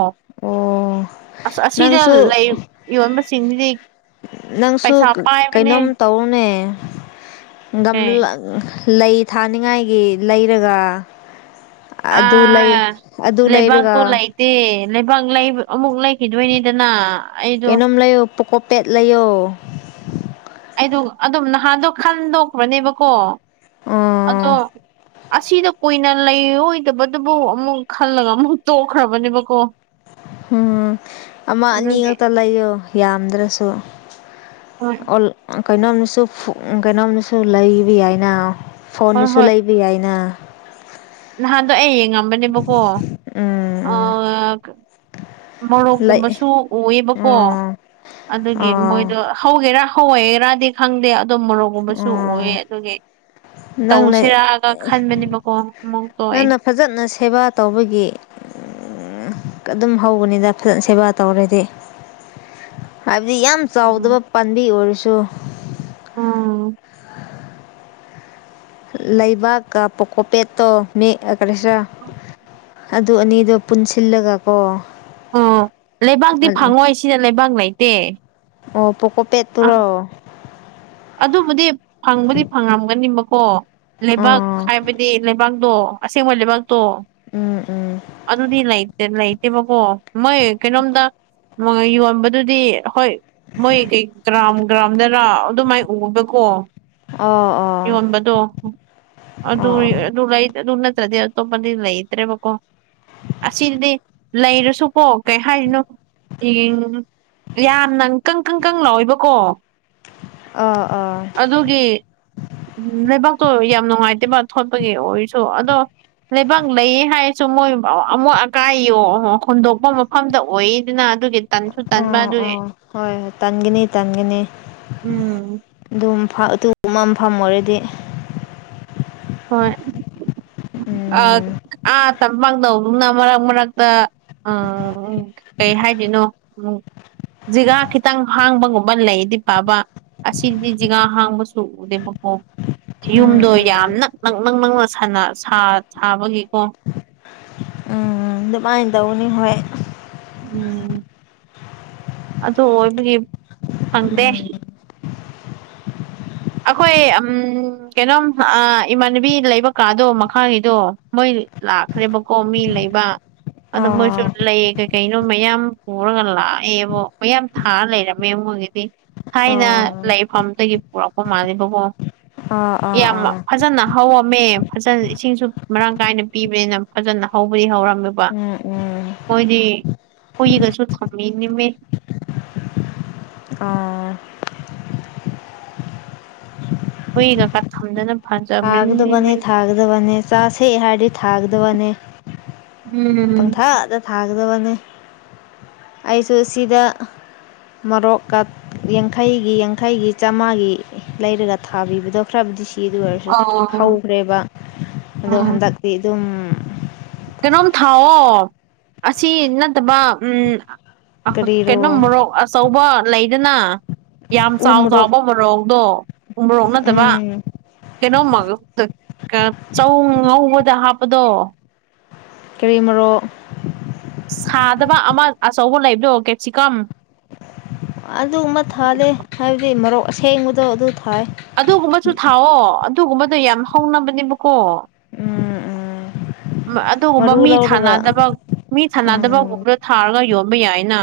ꯑꯣ ꯑꯁ ꯑꯁꯤꯅ ꯅꯪꯁꯨ ꯂꯩ ꯌꯣꯟꯕꯁꯤꯡꯁꯤꯗꯤ ꯅꯪꯁꯨ ꯄꯩꯁꯥ ꯄꯥꯏꯕꯅꯦ ꯀꯩꯅꯣꯝ ꯇꯧꯔꯨꯅꯦ ꯑꯦ ꯂꯩ ꯊꯥꯅꯤꯡꯉꯥꯏꯒꯤ ꯂꯩꯔꯒ ꯑ ꯑꯗꯨ ꯂꯩ ꯑꯗꯨ ꯂꯩꯕꯥꯛ ꯂꯩꯔꯒ ꯇꯣ ꯂꯩꯥꯏꯇ ꯂꯩꯕꯥꯛ ꯂꯩ ꯑꯃꯨꯛ ꯂꯩꯈꯤꯗꯣꯏꯅꯤꯗꯅ ꯑꯩꯗꯣ ꯀꯩꯅꯣꯝ ꯂꯩꯌꯣ ꯄꯣꯀꯣꯄꯦꯠ ꯂꯩꯌꯣ ꯑꯩꯗ ꯑꯗꯨꯝ ꯅꯍꯥꯟꯗꯣ ꯈꯟꯗꯣꯛꯄ꯭ꯔꯅꯦꯕꯀꯣ ꯑꯗꯣ ꯑꯣ ꯑꯁꯤꯗ ꯀꯨꯏꯅ ꯂꯩꯔꯣꯏꯗꯕꯗꯨꯕꯨ ꯑꯃꯨꯛ ꯈꯜꯂꯒ ꯑꯃꯨꯛ ꯇꯣꯛꯈ꯭ꯔꯕꯅꯦꯕꯀꯣ ꯍꯝ ꯑꯃ ꯑꯅꯤ ꯑꯗꯨꯒꯤ ꯉꯛꯇ ꯂꯩꯌꯣ ꯌꯥꯝꯗ꯭ꯔꯁꯨ ꯍꯣꯏ ꯀꯩꯅꯣꯝꯅꯁꯨ ꯀꯩꯅꯣꯝꯅꯁꯨ ꯂꯩꯕ ꯌꯥꯏꯅ ꯍꯣꯏ ꯐꯣꯟꯅꯁꯨ ꯍꯣꯏ ꯂꯩꯕ ꯌꯥꯏꯅ ꯅꯍꯥꯟꯗꯣ ꯑꯩ ꯌꯦꯡꯉꯝꯕꯅꯦꯕꯀꯣ ꯑ ꯎꯝ ꯎꯝ ꯂꯩ ꯃꯣꯔꯣꯛꯀꯨꯝꯕꯁꯨ ꯎꯑꯦꯕꯀꯣ ꯑꯣ ꯑꯗꯨꯒꯤ ꯑꯣ ꯃꯣꯏꯗꯣ ꯍꯧꯒꯦꯔꯥ ꯍꯏꯒꯔꯥꯗꯤ ꯈꯪꯗꯦ ꯑꯗꯨꯗꯝ ꯃꯣꯔꯣꯛꯒꯨꯝꯕꯁꯨ ꯎꯑ ꯑꯣ ꯑꯗꯨꯒꯤ ꯅꯪꯅ ꯇꯧꯁꯤꯔꯛꯑꯒ ꯈꯟꯕꯅꯦꯕꯀꯣ ꯑꯃꯨꯛ ꯇꯣꯛꯑꯦ ꯅꯪꯅ ꯐꯖꯅ ꯁꯦꯕꯥ ꯇꯧꯕꯒꯤ ꯑꯗꯨꯝ ꯍꯧꯕꯅꯤꯗ ꯐꯖꯅ ꯁꯦꯕꯥ ꯇꯧꯔꯗꯤ ꯍꯥꯏꯕꯗꯤ ꯌꯥꯝ ꯎꯝ ꯆꯥꯎꯗꯕ ꯄꯥꯝꯕꯤ ꯑꯣꯏꯔꯁꯨ ꯎꯝ ꯂꯩꯕꯥꯛꯀ ꯄꯀꯣꯄꯦꯠꯇꯣ ꯃꯦꯛꯑꯒ꯭ꯔꯦꯁꯔꯥ ꯑꯗꯨ ꯑꯅꯤꯗꯣ ꯄꯨꯟꯁꯤꯜꯂꯒ ꯀꯣ ꯑꯣ ꯂꯩꯕꯥꯛꯇꯤ ꯐꯪꯉꯣꯏ ꯁꯤꯗ ꯂꯩꯕꯥꯛ ꯂꯩꯇꯦ ꯑꯣ ꯄꯣꯛꯀꯣ ꯄꯦꯠ ꯑꯥ ꯇꯔꯣ ꯑꯗꯨꯕꯨꯗꯤ ꯐꯪꯕꯗꯤ ꯐꯪꯉꯝꯒꯅꯤꯕꯀꯣ ꯂꯩꯕꯥꯛ ꯑꯥ ꯍꯥꯏꯕꯗꯤ ꯂꯩꯕꯥꯛ ꯗꯣ ꯑꯁꯦꯡꯕ ꯂꯩꯕꯥꯛꯇꯣ ꯎꯝ ꯎꯝ ꯑꯗꯨꯗꯤ ꯂꯩꯇꯦ ꯂꯩꯇꯦ ꯅꯠꯇꯦꯕꯀꯣ ꯃꯣꯏ ꯀꯩꯅꯣꯝꯗ ꯌꯣꯟꯕꯗꯨꯗꯤ ꯍꯣꯏ ꯃꯣꯏꯩ ꯒ꯭ꯔꯥꯝ ꯒ꯭ꯔꯥꯝꯗꯅ ꯑꯗꯨꯃꯥꯏ ꯎꯕꯀꯣ ꯑꯣ ꯑꯣ ꯌꯣꯟꯕꯗꯣ ꯑꯗꯨ ꯑꯣ ꯁꯗꯤꯛꯇ ꯄꯗꯤ ꯂꯩ ꯏꯇꯔꯦꯕꯀꯣ ꯑꯁꯤꯗꯤ ꯂꯩꯔꯁꯨꯀꯣ ꯀꯩ ꯍꯥꯏꯔꯤꯅꯣꯡ ꯌꯥꯝꯅꯪꯀꯪꯀꯪ ꯀꯪ ꯂꯥꯛꯏꯕꯀꯣ ꯑ ꯑ ꯎꯝ ꯂꯩꯕꯥꯛꯇꯣ ꯌꯥꯝ ꯅꯨꯡꯉꯥꯏꯇꯦꯕ ꯊꯣꯠꯄꯒꯤ ꯑꯣꯏꯔꯁꯨ ꯑꯗꯣ ꯂꯩꯕꯥꯛ ꯂꯩ ꯍꯥꯏꯔꯁꯨ ꯃꯣꯏ ꯑꯃꯨꯛ ꯑꯀꯥꯏ ꯌꫭ ꯍꯨꯟꯗꯣꯛꯄ ꯃꯐꯝꯗ ꯑꯣꯏꯗꯅ ꯑꯗꯨꯒꯤ ꯇꯟꯁꯨ ꯇꯟꯥꯟꯕ ꯑꯣ ꯑꯗꯨꯒꯤ ꯑꯣ ꯍꯣꯏ ꯇꯟꯒꯅꯤ ꯇꯟꯒꯅꯤ ꯎꯝ ꯑꯗꯨꯝ ꯐ ꯑꯗꯨꯒꯨꯝꯕ ꯃꯐꯝ ꯑꯣꯏꯔꯗꯤ ꯍꯣꯏ ꯑ ꯎꯝ ꯑ ꯇꯝꯄꯛ ꯇꯧꯗꯨꯅ ꯃꯔꯛ ꯃꯔꯛꯇ ꯎꯝ ꯎꯝ ꯀꯩ ꯍꯥꯏꯗꯅꯣ ꯎꯝ ꯖꯤꯒ ꯈꯤꯇꯪ ꯍꯥꯡꯕꯒꯨꯝꯕ ꯂꯩꯗꯤ ꯐꯕ ꯑꯁꯤꯗꯤ ꯖꯤꯒ ꯍꯥꯡꯕꯁꯨ ꯎꯗꯦꯕꯀꯣ ꯎꯝ ꯌꯨꯝꯗꯣ ꯎꯝ ꯌꯥꯝꯅꯛ ꯅꯪ ꯅꯪ ꯅꯪꯅ ꯁꯥ ꯁꯥꯕꯒꯤꯀꯣ ꯎꯝ ꯑꯗꯨꯃꯥꯏꯅ ꯇꯧꯅꯤ ꯍꯣꯏ ꯎꯝ ꯑꯗꯨ ꯑꯣꯏꯕꯒꯤ ꯐꯪꯗꯦ ꯎꯝ (unintelligible) ꯑꯩꯈꯣꯏ ꯎꯝ ꯀꯩꯅꯣꯝ ꯏꯃꯥꯟꯅꯕꯤ ꯂꯩꯕꯀꯥꯗꯣ ꯃꯈꯥꯅꯤꯗꯣ ꯃꯣꯏ ꯂꯥꯛꯈ꯭ꯔꯦꯕꯀꯣ ꯃꯤ ꯂꯩꯕ ꯑꯗ ꯃꯣꯏꯁꯨ ꯑꯥ ꯂꯩ ꯀꯩ ꯀꯩꯅꯣ ꯃꯌꯥꯝ ꯄꯨꯔꯒ ꯂꯥꯛꯑꯦꯕꯣ ꯃꯌꯥꯝ ꯊꯥꯔ ꯂꯩꯔꯝꯃꯦ ꯃꯣꯏꯒꯤꯗꯤ ꯑꯥ ꯊꯥꯏꯅ ꯂꯩꯐꯝꯗꯒꯤ ꯄꯨꯔꯛꯄ ꯃꯥꯜꯂꯦꯕꯀꯣ ꯑꯥ ꯑꯥ ꯌꯥꯝ ꯑꯥ ꯐꯖꯅ ꯍꯧꯔꯝꯃꯦ ꯐꯖꯅ ꯏꯁꯤꯡꯁꯨ ꯃꯔꯥꯡ ꯀꯥꯏꯅ ꯄꯤꯕꯅꯤꯅ ꯐꯖꯅ ꯍꯧꯕꯗꯤ ꯍꯧꯔꯝꯃꯦꯕ ꯎꯝ ꯎꯝ ꯃꯣꯏꯗꯤ ꯀꯨꯏꯒꯁꯨ ꯊꯝꯃꯤꯅꯤꯃꯦ ꯑꯥ ꯍꯨꯏꯅꯛꯇ ꯊꯝꯗꯅꯕ ꯊꯥꯒꯗꯕꯅꯤ ꯊꯥꯒꯗꯕꯅꯤ ꯆꯥ ꯁꯦ ꯍꯥꯏꯔꯗꯤ ꯊꯥꯒꯗꯕꯅꯤ ꯎꯝ ꯑꯗꯨꯒꯅꯤ ꯑꯩꯁꯨ ꯁꯤꯗ ꯃꯔꯣꯛꯀ ꯌꯥꯡꯈꯩꯒꯤ ꯌꯥꯡꯈꯩꯒꯤ ꯆꯥꯝꯃꯉꯥꯒꯤ ꯂꯩꯔꯒ ꯊꯥꯕꯤꯕꯗꯣ ꯈ꯭ꯔꯕꯨꯗꯤ ꯁꯤ ꯑꯗꯨ ꯑꯣꯏꯔꯁꯨ ꯑꯣ ꯍꯧꯈ꯭ꯔꯦꯕ ꯑꯗꯣ ꯎꯝ ꯍꯟꯗꯛꯇꯤ ꯑꯗꯨꯝ ꯀꯩꯅꯣꯝ ꯊꯥꯎꯑꯣ ꯑꯁꯤ ꯅꯠꯇꯕ ꯎꯝ ꯀꯔꯤꯔꯣ ꯀꯩꯅꯣꯝ ꯃꯣꯔꯣꯛ ꯑꯆꯧꯕ ꯂꯩꯗꯅ ꯌꯥꯝ ꯎ ꯆꯥꯎ ꯃꯣꯔꯣꯛ ꯆꯥꯎꯕ ꯃꯣꯔꯣꯛꯗꯣ ꯎ ꯃꯣꯔꯣꯛ ꯅꯠꯇꯕ ꯎꯝ ꯀꯩꯅꯣꯝꯃ (unintelligible) ꯆꯧ ꯉꯧꯕꯗ ꯍꯥꯞꯄꯗꯣ ꯀ꯭ꯔꯤꯃꯔꯣꯛ ꯁꯥꯗꯕ ꯑꯃ ꯑꯆꯧꯕ ꯂꯩꯕ꯭ꯔꯣ ꯀꯦꯞꯁꯤꯀꯝ ꯑꯗꯨ ꯒꯨꯃ ꯊꯥꯗꯦ ꯍꯥꯏꯕꯗꯤ ꯃꯔꯣꯛ ꯑꯁꯦꯡꯕꯗꯣ ꯑꯗꯨ ꯊꯥꯏ ꯑꯗꯨꯒꯨꯝꯕꯁꯨ ꯊꯥꯎꯑꯣ ꯑꯗꯨꯒꯨꯝꯕꯗꯣ ꯌꯥꯝ ꯍꯧꯅꯕꯅꯦꯕꯀꯣ ꯎꯝ ꯎꯝ ꯑꯗꯨꯒꯨꯝꯕ ꯃꯔꯨ ꯃꯤ ꯂꯧꯔꯒ ꯊꯥꯅꯗꯕ ꯃꯤ ꯎꯝ ꯊꯥꯟꯅꯗꯕꯒꯨꯝꯕꯗ ꯊꯥꯔꯒ ꯌꯣꯜ ꯕ ꯌꯥꯏꯅ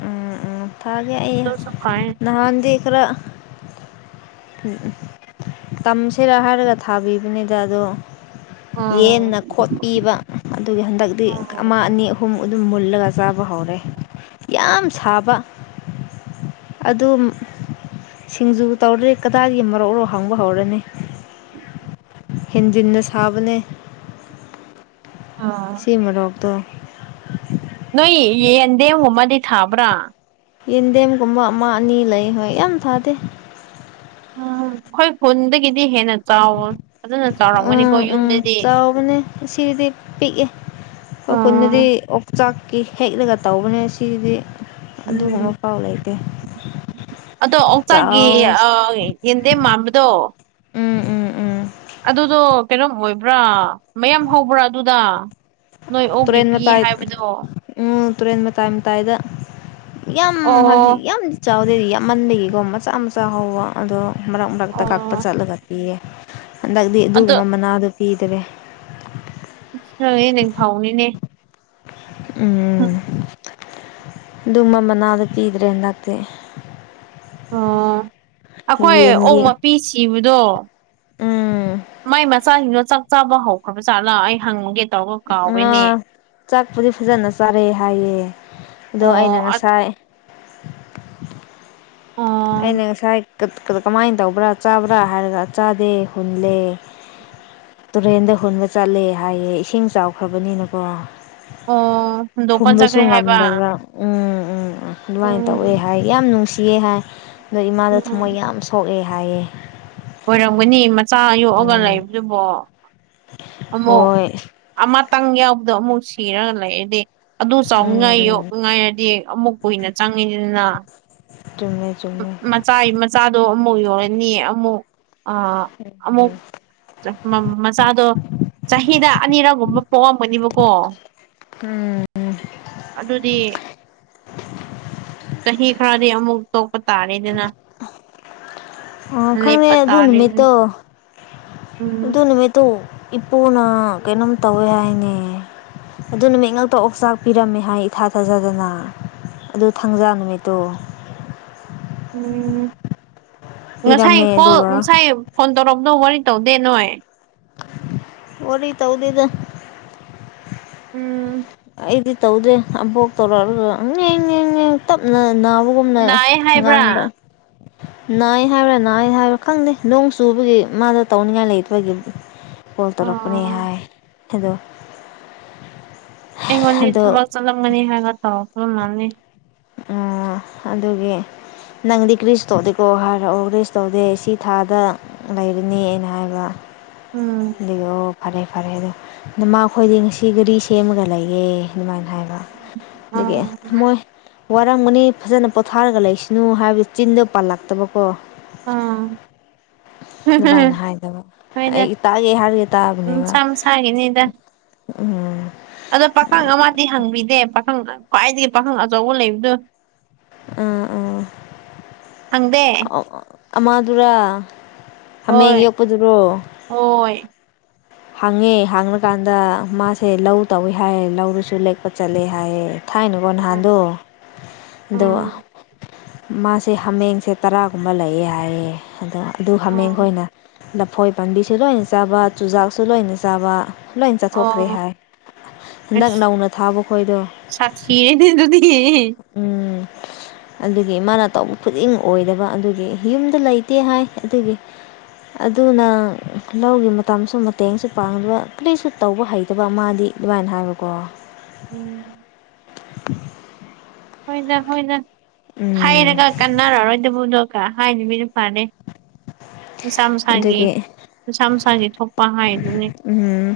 ꯎꯝ ꯎꯝ ꯊꯥꯒꯦ ꯑꯩ ꯑꯗꯨꯁꯨ ꯐꯩ ꯅꯍꯥꯟꯗꯤ ꯈꯔ ꯎꯝ ꯇꯝꯁꯤꯔ ꯍꯥꯏꯔꯒ ꯊꯥꯕꯤꯕꯅꯤꯗ ꯑꯗꯣ ꯎꯝ ꯌꯦꯟꯅ ꯈꯣꯠꯄꯤꯕ ꯑꯗꯨꯒꯤ ꯍꯟꯗꯛꯇꯤ ꯑꯃ ꯎꯝ ꯑꯅꯤ ꯑꯍꯨꯝ ꯑꯗꯨꯝ ꯃꯨꯜꯂꯒ ꯆꯥꯕ ꯍꯧꯔꯦ ꯌꯥꯝ ꯁꯥꯕ ꯑꯗꯨ ꯁꯤꯡꯖꯨ ꯇꯧꯔꯦ ꯀꯗꯥꯏꯗꯒꯤ ꯃꯔꯛꯔꯣ ꯍꯥꯡꯕ ꯍꯧꯔꯅꯤ ꯍꯦꯟꯖꯤꯟꯅ ꯁꯥꯕꯅꯦ ꯎꯝ ꯁꯤꯃꯔꯣꯛꯇꫭ ꯅꯣꯏ ꯌꯦꯟꯗꯦꯝꯒꯨꯝꯃꯗꯤ ꯊꯥꯕ꯭ꯔ ꯌꯦꯟꯗꯦꯝꯒꯨꯝꯕ ꯑꯃ ꯑꯅꯤ ꯂꯩ ꯍꯣꯏ ꯌꯥꯝ ꯊꯥꯗꯦ ꯎꯝ ꯈꫭꯏ ꯈꯨꯟꯗꯒꯤꯗꯤ ꯍꯦꯟꯅ ꯆꯥꯎꯋ ꯑꯗꯨꯅ ꯑꯗꯨꯅꯐꯖꯅꯕꯖ꯭ ꯆꯥꯎꯔꯝꯒꯅꯤꯀꯣ ꯌꯨꯝ ꯌꯥꯝ ꯆꯥꯎꯕꯅꯦ ꯁꯤꯗꯗꯤ ꯄꯤꯛꯑꯦ ꯑꯩꯈꯣꯏ ꯈꯨꯟꯗꯗꯤ ꯎꯝ ꯑꯣꯛꯆꯥꯛ ꯀꯤ ꯍꯦꯛꯂꯒ ꯇꯧꯕꯅꯦ ꯁꯤꯒꯤꯗꯤ ꯑꯗꯨꯒꯨꯝꯕ ꯎꯝ ꯄꯥꯎ ꯂꯩꯇꯦ ꯑꯗꯣ ꯑꯣꯛꯆꯥꯛꯒꯤ ꯆꯥꯎ ꯌꯦꯟꯗꯦꯝ ꯃꯥꯟꯕꯗꯣ ꯎꯝ ꯎꯝ ꯎꯝ ꯑꯗꯨꯗꯣ ꯀꯩꯅꯣꯝ ꯑꯣꯏꯕ꯭ꯔꯥ ꯃꯌꯥꯝ ꯍꯧꯕ꯭ꯔꯥ ꯑꯗꯨꯗ ꯅꯣꯏ ꯑꯣꯒꯤ ꯇꯨꯔꯦꯟ ꯄꯤ ꯃꯇꯥꯏ ꯍꯥꯏꯕꯗꯣ ꯎꯝ ꯇꯨꯔꯦꯟ ꯃꯇꯥꯏ ꯃꯇꯥꯏꯗ ꯌꯥꯝ ꯍꯥꯏꯕꯗꯤ ꯑꯣ ꯌꯥꯝꯗꯤ ꯆꯥꯎꯋ ꯑꯗꯨꯗꯩꯗꯤ ꯌꯥꯝꯃꯟꯗꯒꯤꯀꯣ ꯃꯆꯥ ꯃꯆꯥ ꯍꯧꯕ ꯑꯗꯣ ꯃꯔꯛ ꯃꯔꯛꯇ ꯀꯛꯄ ꯑꯣ ꯆꯠꯂꯒ ꯄꯤꯌꯦ ꯍꯟꯗꯛꯇꯤ ꯑꯗꯣ ꯑꯗꯨꯒꯨꯝꯕ ꯃꯅꯥꯗꯣ ꯄꯤꯗꯔꯦ ꯪꯉꯦ ꯅꯤꯡꯊꯧꯅꯤꯅꯦ ꯎꯝ ꯑꯗꯨ ꯃ ꯃꯅꯥꯗ ꯄꯤꯗ꯭ꯔꯦ ꯍꯟꯗꯛꯇꯤ ꯑꯣ ꯑꯩꯈꯣꯏ ꯑꯣꯛ ꯌꯦꯟꯒꯤ ꯃꯄꯤ ꯁꯤꯕꯗꯣ ꯎꯝ ꯃꯥꯏ ꯃꯆꯥꯁꯤꯡꯗꯣ ꯆꯥꯛ ꯆꯥꯕ ꯍꯧꯈ꯭ꯔꯕꯖꯥꯠꯂꯥ ꯑꯩ ꯍꯪꯉꯨꯒꯦ ꯇꯧꯔꯒ ꯀꯥꯎꯋꯦꯅꯦ ꯉꯥ ꯆꯥꯛꯄꯨꯗꯤ ꯐꯖꯅ ꯆꯥꯔꯦ ꯍꯥꯏꯌꯦ ꯑꯗꯣ ꯑꯩꯅ ꯑꯣ ꯑꯠ ꯉꯁꯥꯏ ꯑꯣ ꯑꯩꯅ ꯉꯁꯥꯏ ꯀꯃꯥꯏꯅ ꯇꯧꯕ꯭ꯔ ꯆꯥꯕ꯭ꯔ ꯍꯥꯏꯔꯒ ꯆꯥꯗꯦ ꯍꯨꯜꯂꯦ ꯇꯨꯔꯦꯟꯗ ꯍꯨꯟꯕ ꯆꯠꯂꯦ ꯍꯥꯏꯌꯦ ꯏꯁꯤꯡ ꯆꯥꯎꯈ꯭ꯔꯕꯅꯤꯅꯀꫭ ꯑꯣ ꯍꯨꯟꯗꯣꯛꯄ ꯐꯨꯝꯕꯁꯨ ꯆꯠꯈ꯭ꯔꯦ ꯍꯥꯏꯕ ꯉꯝꯗꯕ꯭ꯔꯥ ꯎꯝ ꯑꯗꯨꯃꯥꯏꯅ ꯇꯧꯋꯦ ꯎꯝ ꯍꯥꯏ ꯌꯥꯝ ꯅꯨꯡꯁꯤꯌꯦ ꯍꯥꯏ ꯑꯗꯣ ꯏꯃꯥꯗ ꯎꯝ ꯊꯃꯣꯏ ꯌꯥꯝ ꯁꯣꯛꯑꯦ ꯍꯥꯏꯌꯦ ꯑꯣꯏꯔꯝꯒꯅꯤ ꯃꯆꯥ ꯌꯣꯛꯑꯒ ꯎꯝ ꯂꯩꯕꯗꯨꯕꯣ ꯑꯃꯨꯛ ꯍꯣꯏ ꯑꯃꯇꯪ ꯌꯥꯎꯕꯗꯣ ꯑꯃꯨꯛ ꯁꯤꯔꯒ ꯂꯩꯔꯗꯤ ꯑꯗꯨ ꯎꯝ ꯆꯥꯎꯅꯤꯡꯉꯥꯏ ꯎꯝ ꯌꯣꯛꯅꯤꯡꯉꯥꯏꯔꯗꯤ ꯑꯃꯨꯛ ꯀꯨꯏꯅ ꯆꯪꯉꯤꯅꯤꯗꯅ ꯆꯨꯝꯃꯦ ꯆꯨꯝꯃꯦ ꯃꯆꯥ ꯃꯆꯥꯗꯣ ꯑꯃꯨꯛ ꯌꯧꯜꯔꯅꯤꯌꯦ ꯑꯃꯨꯛ ꯑꯃꯨꯛ ꯃꯆꯥꯗꯣ ꯆꯍꯤꯗ ꯑꯅꯤꯔꯒꯨꯝꯕ ꯄꯣꯛꯑꯝꯒꯅꯤꯕꯀꯣ ꯎꯝ ꯑꯗꯨꯗꯤ ꯆꯍꯤ ꯈꯔꯗꯤ ꯑꯃꯨꯛ ꯇꯣꯛꯄ ꯇꯥꯔꯦꯗꯅ ꯑ ꯈꯪꯉꯦ ꯂꯦꯞꯄ ꯑꯗꯨ ꯇꯥꯔꯦꯗꯅ ꯅꯨꯃꯤꯠꯇꯣ ꯎꯝ ꯑꯗꯨ ꯅꯨꯃꯤꯠꯇꯨ ꯏꯄꯨꯅ ꯀꯩꯅꯣꯝ ꯇꯧꯋꯦ ꯍꯥꯏꯅꯦ ꯑꯗꯨ ꯅꯨꯃꯤꯠ ꯉꯥꯛꯛꯇ ꯑꯣꯛꯆꯥꯛ ꯄꯤꯔꯝꯃꯦ ꯍꯥꯏ ꯏꯊꯥꯊꯥꯖꯗꯅ ꯑꯗꯨ ꯊꯥꯡꯖꯥ ꯅꯨꯃꯤꯠꯇꯣ ꯎꯝ ꯉꯁꯥꯏ ꯄꯤꯔꯝꯃꯦ ꯀꯣꯜ ꯑꯗꯨꯒ ꯉꯁꯥꯏ ꯐꯣꯟ ꯇꯧꯔꯕꯗꯣ ꯋꯥꯔꯤ ꯇꯧꯗꯦ ꯅꯣꯏ ꯋꯥꯔꯤꯔꯤ ꯇꯧꯗꯤꯗ ꯎꯝ ꯑꯩꯗꯤ ꯇꯧꯗꯦ ꯑꯕꯣꯛ ꯇꯧꯔꯛꯑꯒ ꯇꯞꯅꯅꯥ ꯄꯨꯨꯝꯅ ꯅꯥꯏ ꯍꯥꯏꯕ꯭ꯔꯥ ꯉꯥꯡꯗ ꯅꯥꯏ ꯍꯥꯏꯕ꯭ꯔꯥ ꯅꯥꯏ ꯍꯥꯏꯕ꯭ꯔꯥ ꯈꯪꯗꯦ ꯅꯣꯡ ꯆꯨꯕꯒꯤ ꯃꯥꯗ ꯇꯧꯅꯤꯡꯉꯥꯏ ꯂꯩꯇꯕꯒꯤ ꯀꯣꯜ ꯇꯔꯛꯄꯅꯦ ꯑꯣ ꯍꯥꯏꯥꯏ ꯑꯗꯣ ꯑꯩꯉꯣꯟꯗꯤ ꯑꯗꯣ ꯊꯕꯛ ꯆꯠꯂꯝꯒꯅꯤ ꯍꯥꯏꯔꯒ ꯇꯧꯔꯄꯃꯅꯤ ꯑꯣ ꯑꯗꯨꯒꯤ ꯅꯪꯗꯤ ꯀ꯭ꯔꯤꯁ ꯇꯧꯗꯦꯀꯣ ꯍꯥꯏꯔꯛꯑꯣ ꯒ꯭ꯔꯤꯁ ꯇꯧꯗꯦ ꯁꯤ ꯊꯥꯗ ꯂꯩꯔꯅꯤ ꯑꯩꯅ ꯍꯥꯏꯕ ꯎꯝ ꯑꯗꯨ ꯑꯣ ꯐꯔꯦ ꯐꯔꯦ ꯑꯗꯣ ꯑꯗꯃꯈꯣꯏꯗꯤ ꯉꯁꯤ ꯒꯥꯔꯤ ꯁꯦꯝꯃꯒ ꯂꯩꯌꯦꯦ ꯑꯗꯨꯃꯥꯏꯅ ꯍꯥꯏꯕ ꯑꯗꯒꯤ ꯑꯣ ꯃꯣꯏ ꯋꯥꯔꯝꯒꯅꯤ ꯐꯖꯅ ꯄꯣꯊꯥꯔꯒ ꯂꯩꯁꯅꯨ ꯍꯥꯏꯕꯗꯤ ꯆꯤꯟꯗꯣ ꯄꯥꯜꯂꯛꯇꯕꯀꯣ ꯑꯥ ꯑꯗꯨꯃꯥꯏꯅ ꯍꯥꯏꯗꯕ ꯑꯩ ꯇꯥꯛꯒꯦ ꯍꯥꯏꯔꯒꯦ ꯇꯥꯕꯅꯦꯕ ꯃꯁꯥ ꯃꯁꯥꯒꯤꯅꯤꯗ ꯎꯝ ꯑꯗꯣ ꯄꯥꯈꯪ ꯑꯃꯗꯤ ꯍꯪꯕꯤꯗꯦ ꯄꯥꯈꯪ ꯈ꯭ꯋꯥꯏꯗꯒꯤ ꯄꯥꯈꯪ ꯑꯆꯧꯕ ꯂꯩꯕꯗꯨꯣ ꯑꯥ ꯑꯥ ꯍꯪꯗꯦ ꯑꯃꯗꯨꯔꯥ ꯍꯥꯃꯦꯡ ꯍꯣꯏ ꯌꯣꯛꯄꯗꯨꯔꯣ ꯍꯣꯏ ꯍꯥꯡꯉꯦ ꯍꯥꯡꯉꯀꯥꯟꯗ ꯃꯥꯁꯦ ꯂꯧ ꯇꯧꯏꯦ ꯍꯥꯏꯌꯦ ꯂꯧꯗꯨꯁꯨ ꯂꯦꯛꯄ ꯆꯠꯂꯦ ꯍꯥꯏꯌꯦꯦ ꯊꯥꯏꯅꯀꯣ ꯎꯝ ꯅꯍꯥꯟꯗꯣ ꯑꯗꯣ ꯎꯝ ꯃꯥꯁꯦ ꯍꯥꯃꯦꯡꯁꯦ ꯇꯔꯥꯒꯨꯝꯕ ꯂꯩꯌꯦꯦ ꯍꯥꯏꯌꯦꯦ ꯑꯗꯣ ꯑꯗꯨ ꯍꯥꯃꯦꯡ ꯎꯝ ꯈꯣꯏꯅ ꯂꯐꯣꯏ ꯄꯥꯝꯕꯤꯁꯨ ꯂꯣꯏꯅ ꯆꯥꯕ ꯆꯨꯖꯥꯛꯁꯨ ꯂꯣꯏꯅ ꯆꯥꯕ ꯂꯣꯏ ꯆꯥꯊꯣꯛꯈ꯭ꯔꯦ ꯑꯣ ꯍꯥꯏ ꯍꯟꯗꯛ ꯑꯁ ꯅꯧꯅ ꯊꯥꯕ ꯈꯣꯏꯗꯣ ꯁꯥꯊꯤꯔꯦꯅꯦ ꯑꯗꯨꯗꯤ ꯎꯝ (unintelligible) ꯑꯗꯨꯒꯤ ꯃꯥꯅ ꯇꯧꯕ ꯈꯨꯗꯤꯡ ꯑꯣꯏꯗꯕ ꯑꯗꯨꯒꯤ ꯌꯨꯝꯗ ꯂꯩꯇꯦ ꯍꯥꯏ ꯑꯗꯨꯒꯤ ꯑꯗꯨꯅ ꯂꯧꯒꯤ ꯃꯇꯝꯁꯨ ꯦꯡꯁꯨ ꯄꯥꯡꯗꯕ ꯀꯂꯂꯤꯁꯨ ꯇꯧꯕ ꯍꯩꯇꯕ ꯑꯃꯗꯤꯗꯤ ꯑꯗꯨꯃꯥꯏꯅ ꯍꯥꯏꯕꯀꯣ ꯎꯝ (unintelligible) ꯍꯣꯏꯅ ꯍꯣꯏꯅ ꯎꯝ ꯍꯥꯏꯔꯒ ꯀꯟꯅꯔꯔꯣꯏꯗꯕꯗꯣ ꯍꯥꯏꯅꯤ ꯃꯤꯅ ꯐꯅꯤ ꯃꯩꯁꯥ ꯃꯁꯥꯒꯤ ꯑꯗꯨꯒꯤ ꯃꯩꯁꯥ ꯃꯅꯨꯡꯁꯥꯒꯤ ꯊꯣꯛꯄ ꯍꯥꯏꯗꯨꯅꯤ ꯎꯝ